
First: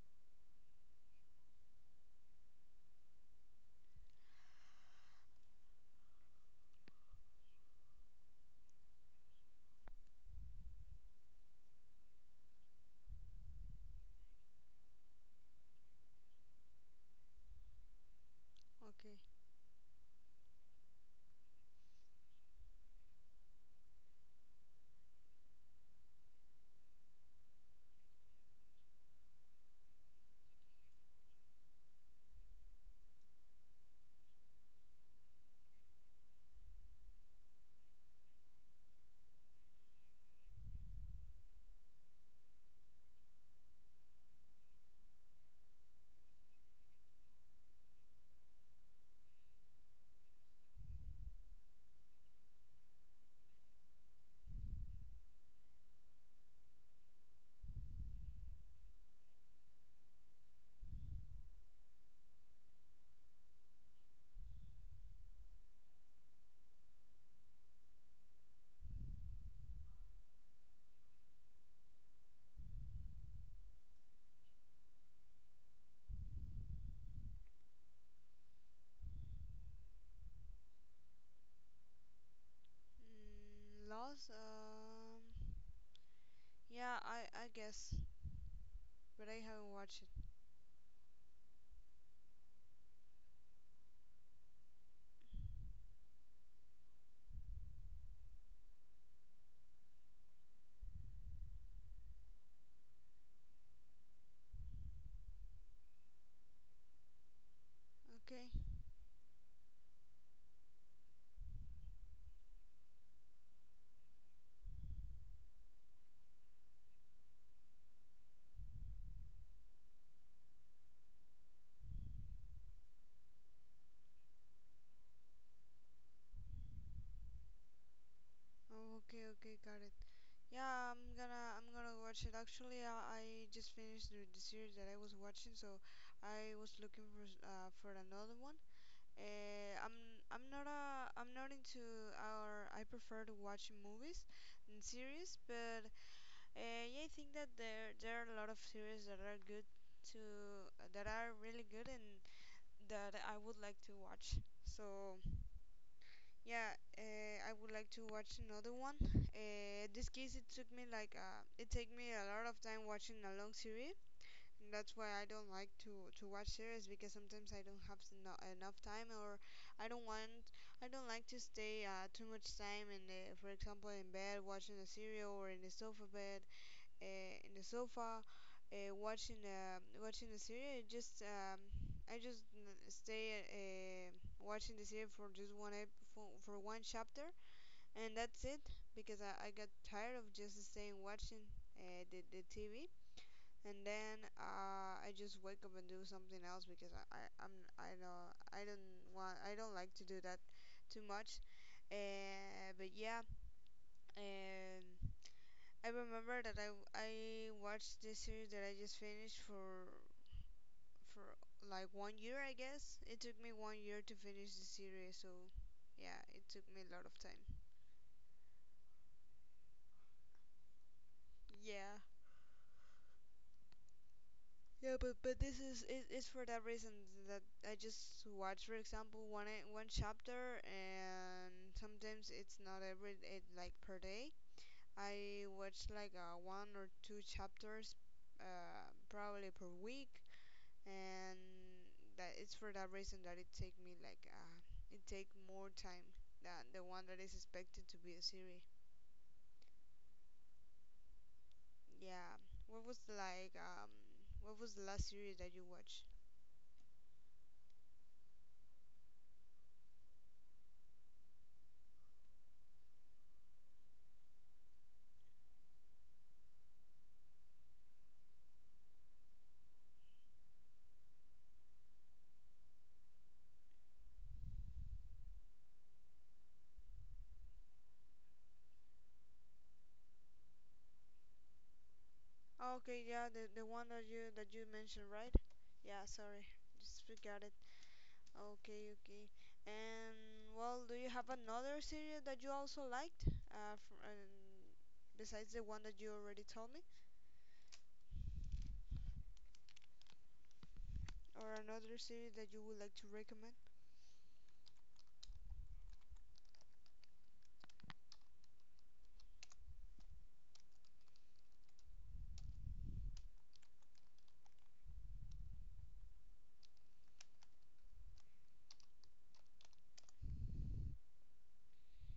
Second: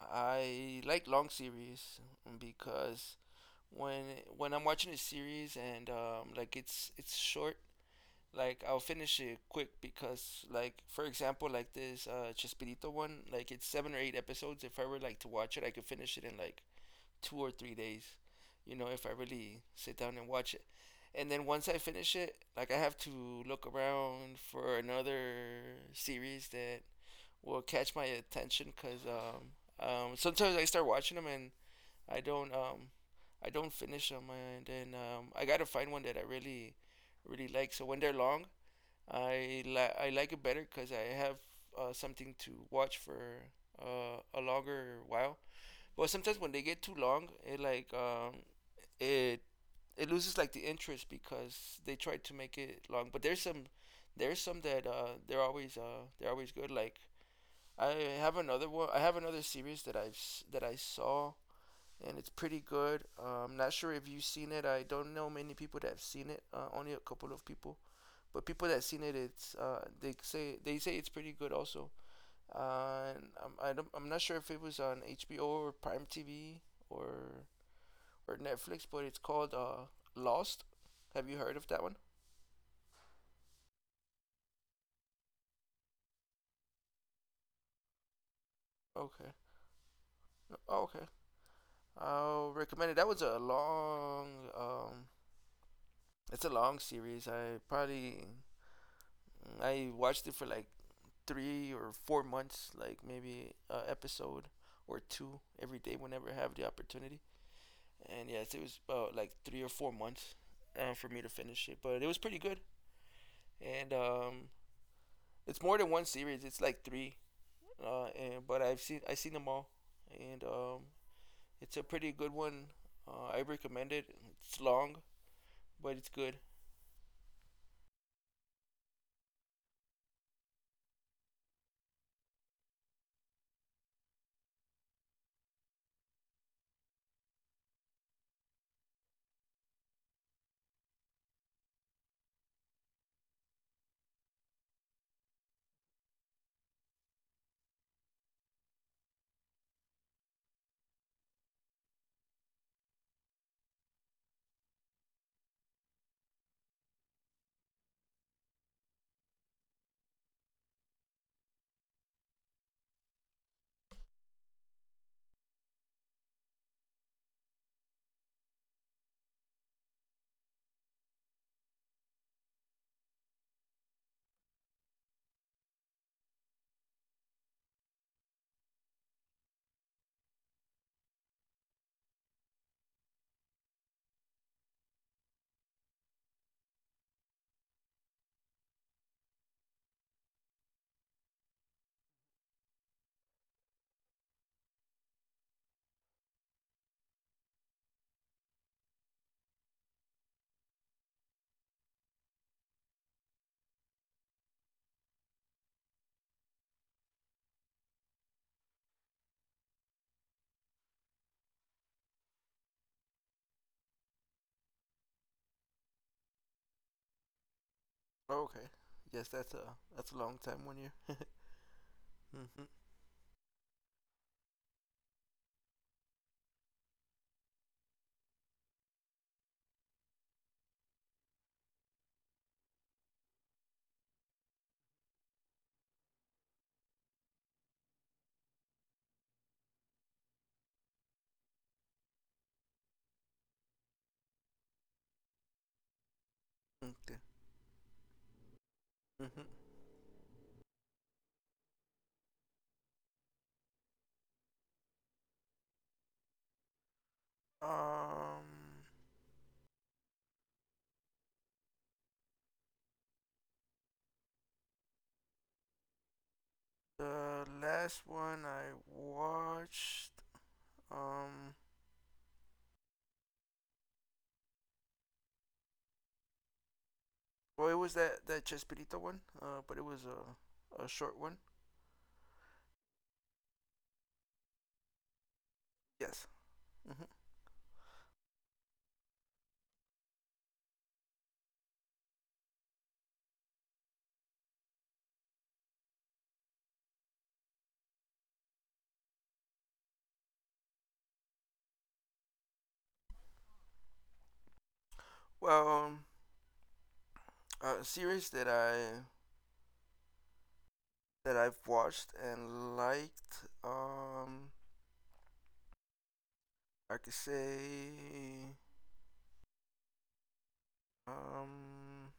[SPEAKER 2] I like long series because when when I'm watching a series and like it's short, like I'll finish it quick because like for example like this Chespirito one, like it's seven or eight episodes. If I were like to watch it, I could finish it in like 2 or 3 days, you know, if I
[SPEAKER 1] Okay.
[SPEAKER 2] really sit down and watch it. And then once I finish it, like I have to look around for another series that will catch my attention because sometimes I start watching them and I don't um, I don't finish them and then I gotta find one that I really really like. So when they're long, I like it better because I have something to watch for a longer while. But sometimes when they get too long, it like it it loses like the interest because they try to make it long. But there's some that they're always good. Like I have another one. I have another series that I saw and it's pretty good. I'm not sure if you've seen it. I don't know many people that have seen it. Only a couple of people. But people that seen it, it's uh, they say it's pretty good also. And I'm I don't, I'm not sure if it was on HBO or Prime TV or for Netflix, but it's called Lost. Have you heard of that one?
[SPEAKER 1] Mm, Lost? Yeah, I guess, but
[SPEAKER 2] Okay.
[SPEAKER 1] I haven't watched it.
[SPEAKER 2] Oh, okay. I'll recommend it. That was um, it's a long series. I watched it for like 3 or 4 months, like maybe a episode or two every day whenever I have the opportunity. And
[SPEAKER 1] Okay.
[SPEAKER 2] yes, it was about like 3 or 4 months for me to finish it, but it was pretty good. And it's more than one series. It's like three. And but I've seen I seen them all, and it's a pretty good one. I recommend it. It's long, but it's good.
[SPEAKER 1] Oh, okay, okay, got it. Yeah, I'm gonna watch it. Actually, I just finished the series that I was watching, so I was looking for s- for another one. Uh, I'm I'm not a I'm not into or I prefer to watch movies and series, but uh, yeah, I think that there are a lot of series that are good to that are really good and that I would like to watch. So yeah, I would like to watch another one. This case it took me like it take me a lot of time watching a long series. And that's why I don't like to watch series, because sometimes I don't have no, enough time, or I don't want I don't like to stay too much time in the, for example, in bed watching a serial, or in the sofa bed, in the sofa watching watching a series. I just stay watching the series for just one ep- for one chapter, and that's it, because I got tired of just staying watching the TV. And then I just wake up and do something else, because I I'm I don't want I don't like to do that too much. But yeah, and I remember that I watched this series that I just finished for for like one year, I guess. It took me one year to finish the series, so yeah, it took me a lot of time.
[SPEAKER 2] Oh, okay. Yes, that's a long time 1 year.
[SPEAKER 1] Yeah.
[SPEAKER 2] Mm-hmm.
[SPEAKER 1] Yeah, but this is it's for that reason that I just watch, for example, one chapter, and sometimes it's not every it, like per day. I watch like one or two chapters, probably per week, and that it's for that reason that it take me like it take more time than the one
[SPEAKER 2] Okay.
[SPEAKER 1] that is expected to be a series.
[SPEAKER 2] Mm-hmm.
[SPEAKER 1] Yeah. What was like what was the last series that you watched?
[SPEAKER 2] Um, the last one I watched, um, well, it was that Chespirito one, but it was a short one.
[SPEAKER 1] Oh, okay, yeah, the one that you mentioned, right? Yeah,
[SPEAKER 2] Yes.
[SPEAKER 1] sorry.
[SPEAKER 2] Mm-hmm.
[SPEAKER 1] Just forgot it. Okay, okay. And well, do you have another series that you also liked? Fr Besides the one that you already told me, or another series that you would like to recommend?
[SPEAKER 2] Well, a series that I've watched and liked. I could say, um,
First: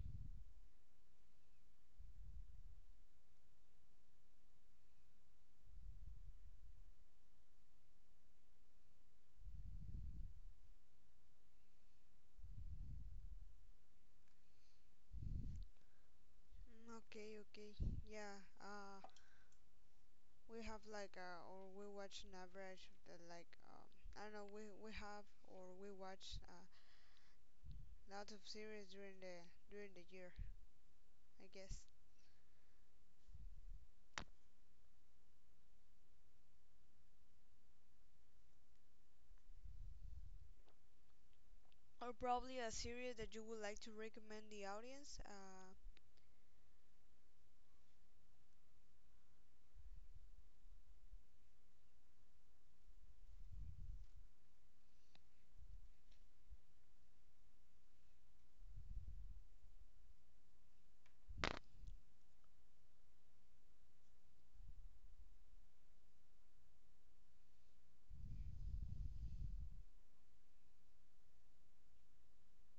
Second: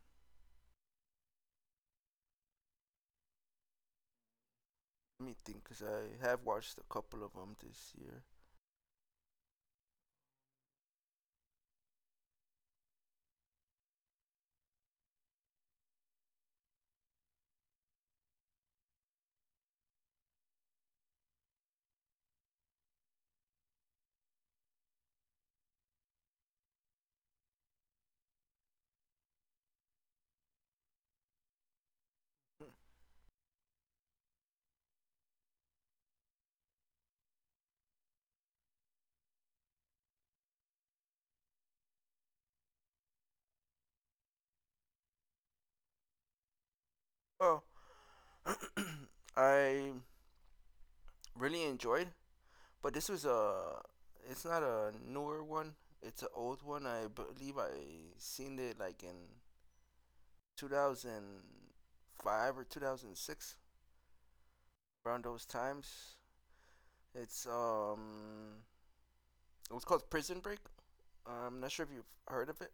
[SPEAKER 2] let me think, cause I have watched a couple of them this year.
[SPEAKER 1] Mm, okay, okay. Yeah, we have like or we watch an average of the like I don't know, we have or we watch lot of series during the year, I guess. Or probably a series that you would like to recommend the audience?
[SPEAKER 2] Oh, I really enjoyed, but this was a. It's not a newer one. It's an old one. I believe I seen it like in 2005 or 2006, around those times. It's um, it was called Prison Break. I'm not sure if you've heard of it.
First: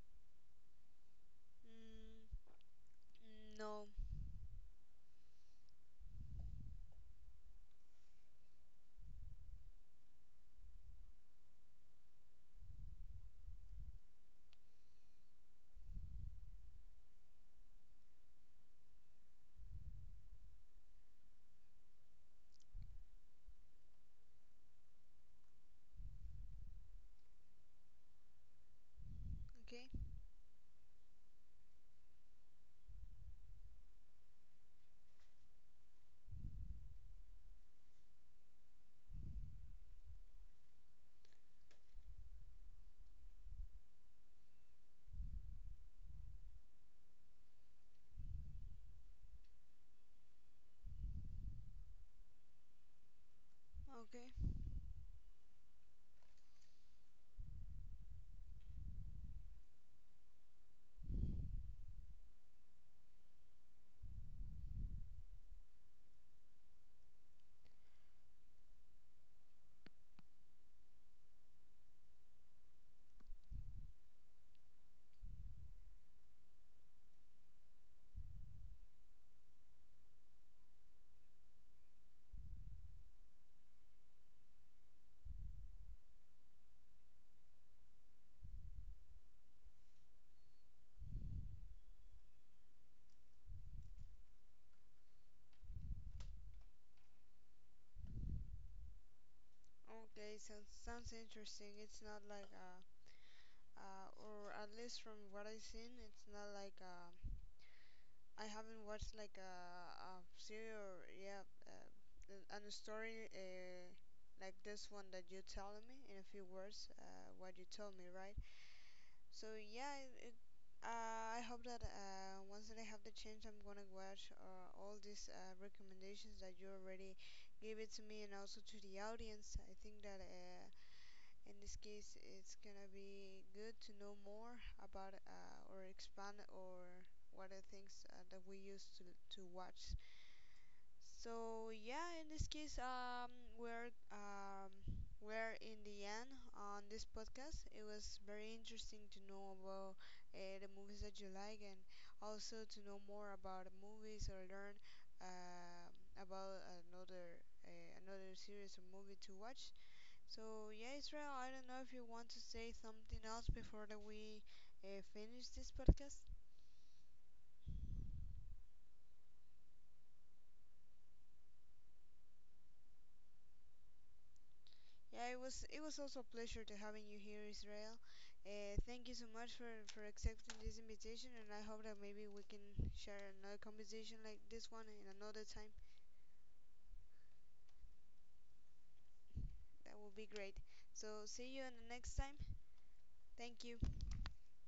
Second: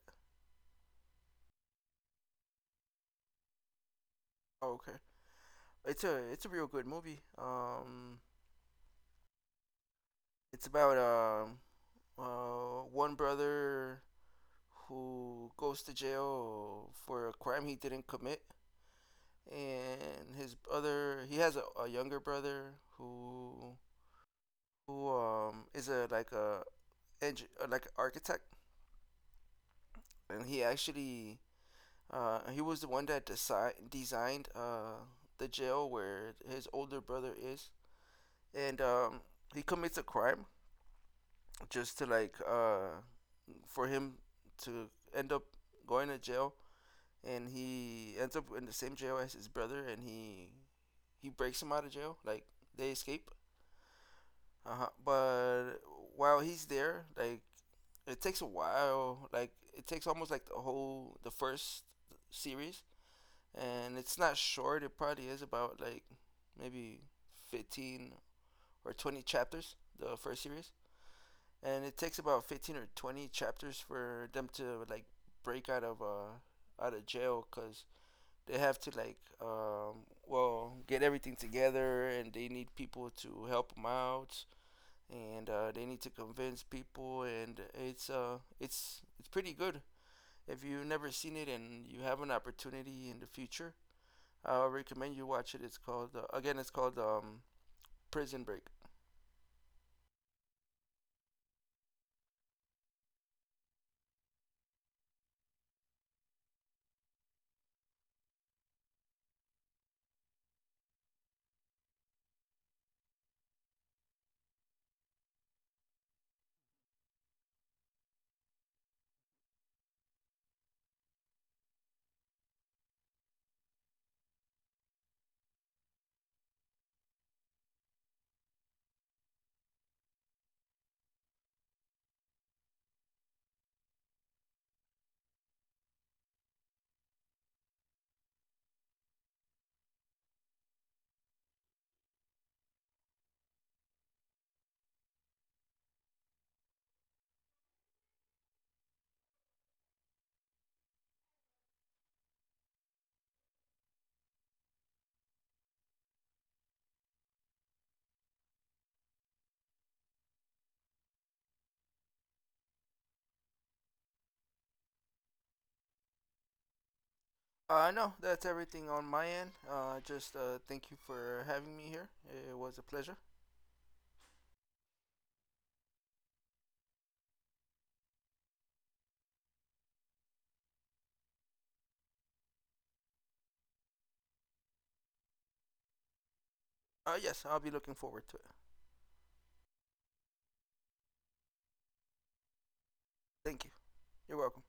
[SPEAKER 1] Mm, no.
[SPEAKER 2] Oh, okay. It's a real good movie. It's about one brother who goes to jail for a crime he didn't commit, and his other he has a younger brother who is a like an architect,
[SPEAKER 1] Okay.
[SPEAKER 2] and he actually he was the one that designed the jail where his older brother is, and he commits a crime just to for him to end up going to jail, and he ends up in the same jail as his brother, and he breaks him out of jail. Like they escape.
[SPEAKER 1] Okay.
[SPEAKER 2] Uh huh. But while he's there, like it takes a while. Like it takes almost like the whole the first series, and it's not short. It probably is about like maybe 15 or 20 chapters. The first series, and it takes about 15 or 20 chapters for them to like break out of jail because they have to get everything together and they need people to help them out and they need to convince people and it's pretty good if you've never seen it and you have an opportunity in the future. I recommend you watch it. It's called Prison Break.
[SPEAKER 1] Okay, sounds interesting. It's not like or at least from what I've seen, it's not like I haven't watched like a series, or yeah, and a story like this one that you telling me, in a few words, what you told me, right? So yeah, I hope that once that I have the chance, I'm gonna watch all these recommendations that you already gave it to me, and also to the audience. I think that in this case, it's gonna be good to know more about or expand, or what are things that we use to watch. So yeah, in this case, we're um, we're in the end on this podcast. It was very interesting to know about the movies that you like, and also to know more about movies, or learn um about another another series or movie to watch. So yeah, Israel, I don't know if you want to say something else before that we finish this podcast.
[SPEAKER 2] No, that's everything on my end. Just thank you for having me here. It was a pleasure.
[SPEAKER 1] Yeah, it was also a pleasure to having you here, Israel. Thank you so much for accepting this invitation, and I hope that maybe we can share another conversation like this one in another time.
[SPEAKER 2] Yes, I'll be looking forward to it.
[SPEAKER 1] That would be great. So see you in the next time. Thank
[SPEAKER 2] Thank you.
[SPEAKER 1] you.
[SPEAKER 2] You're welcome.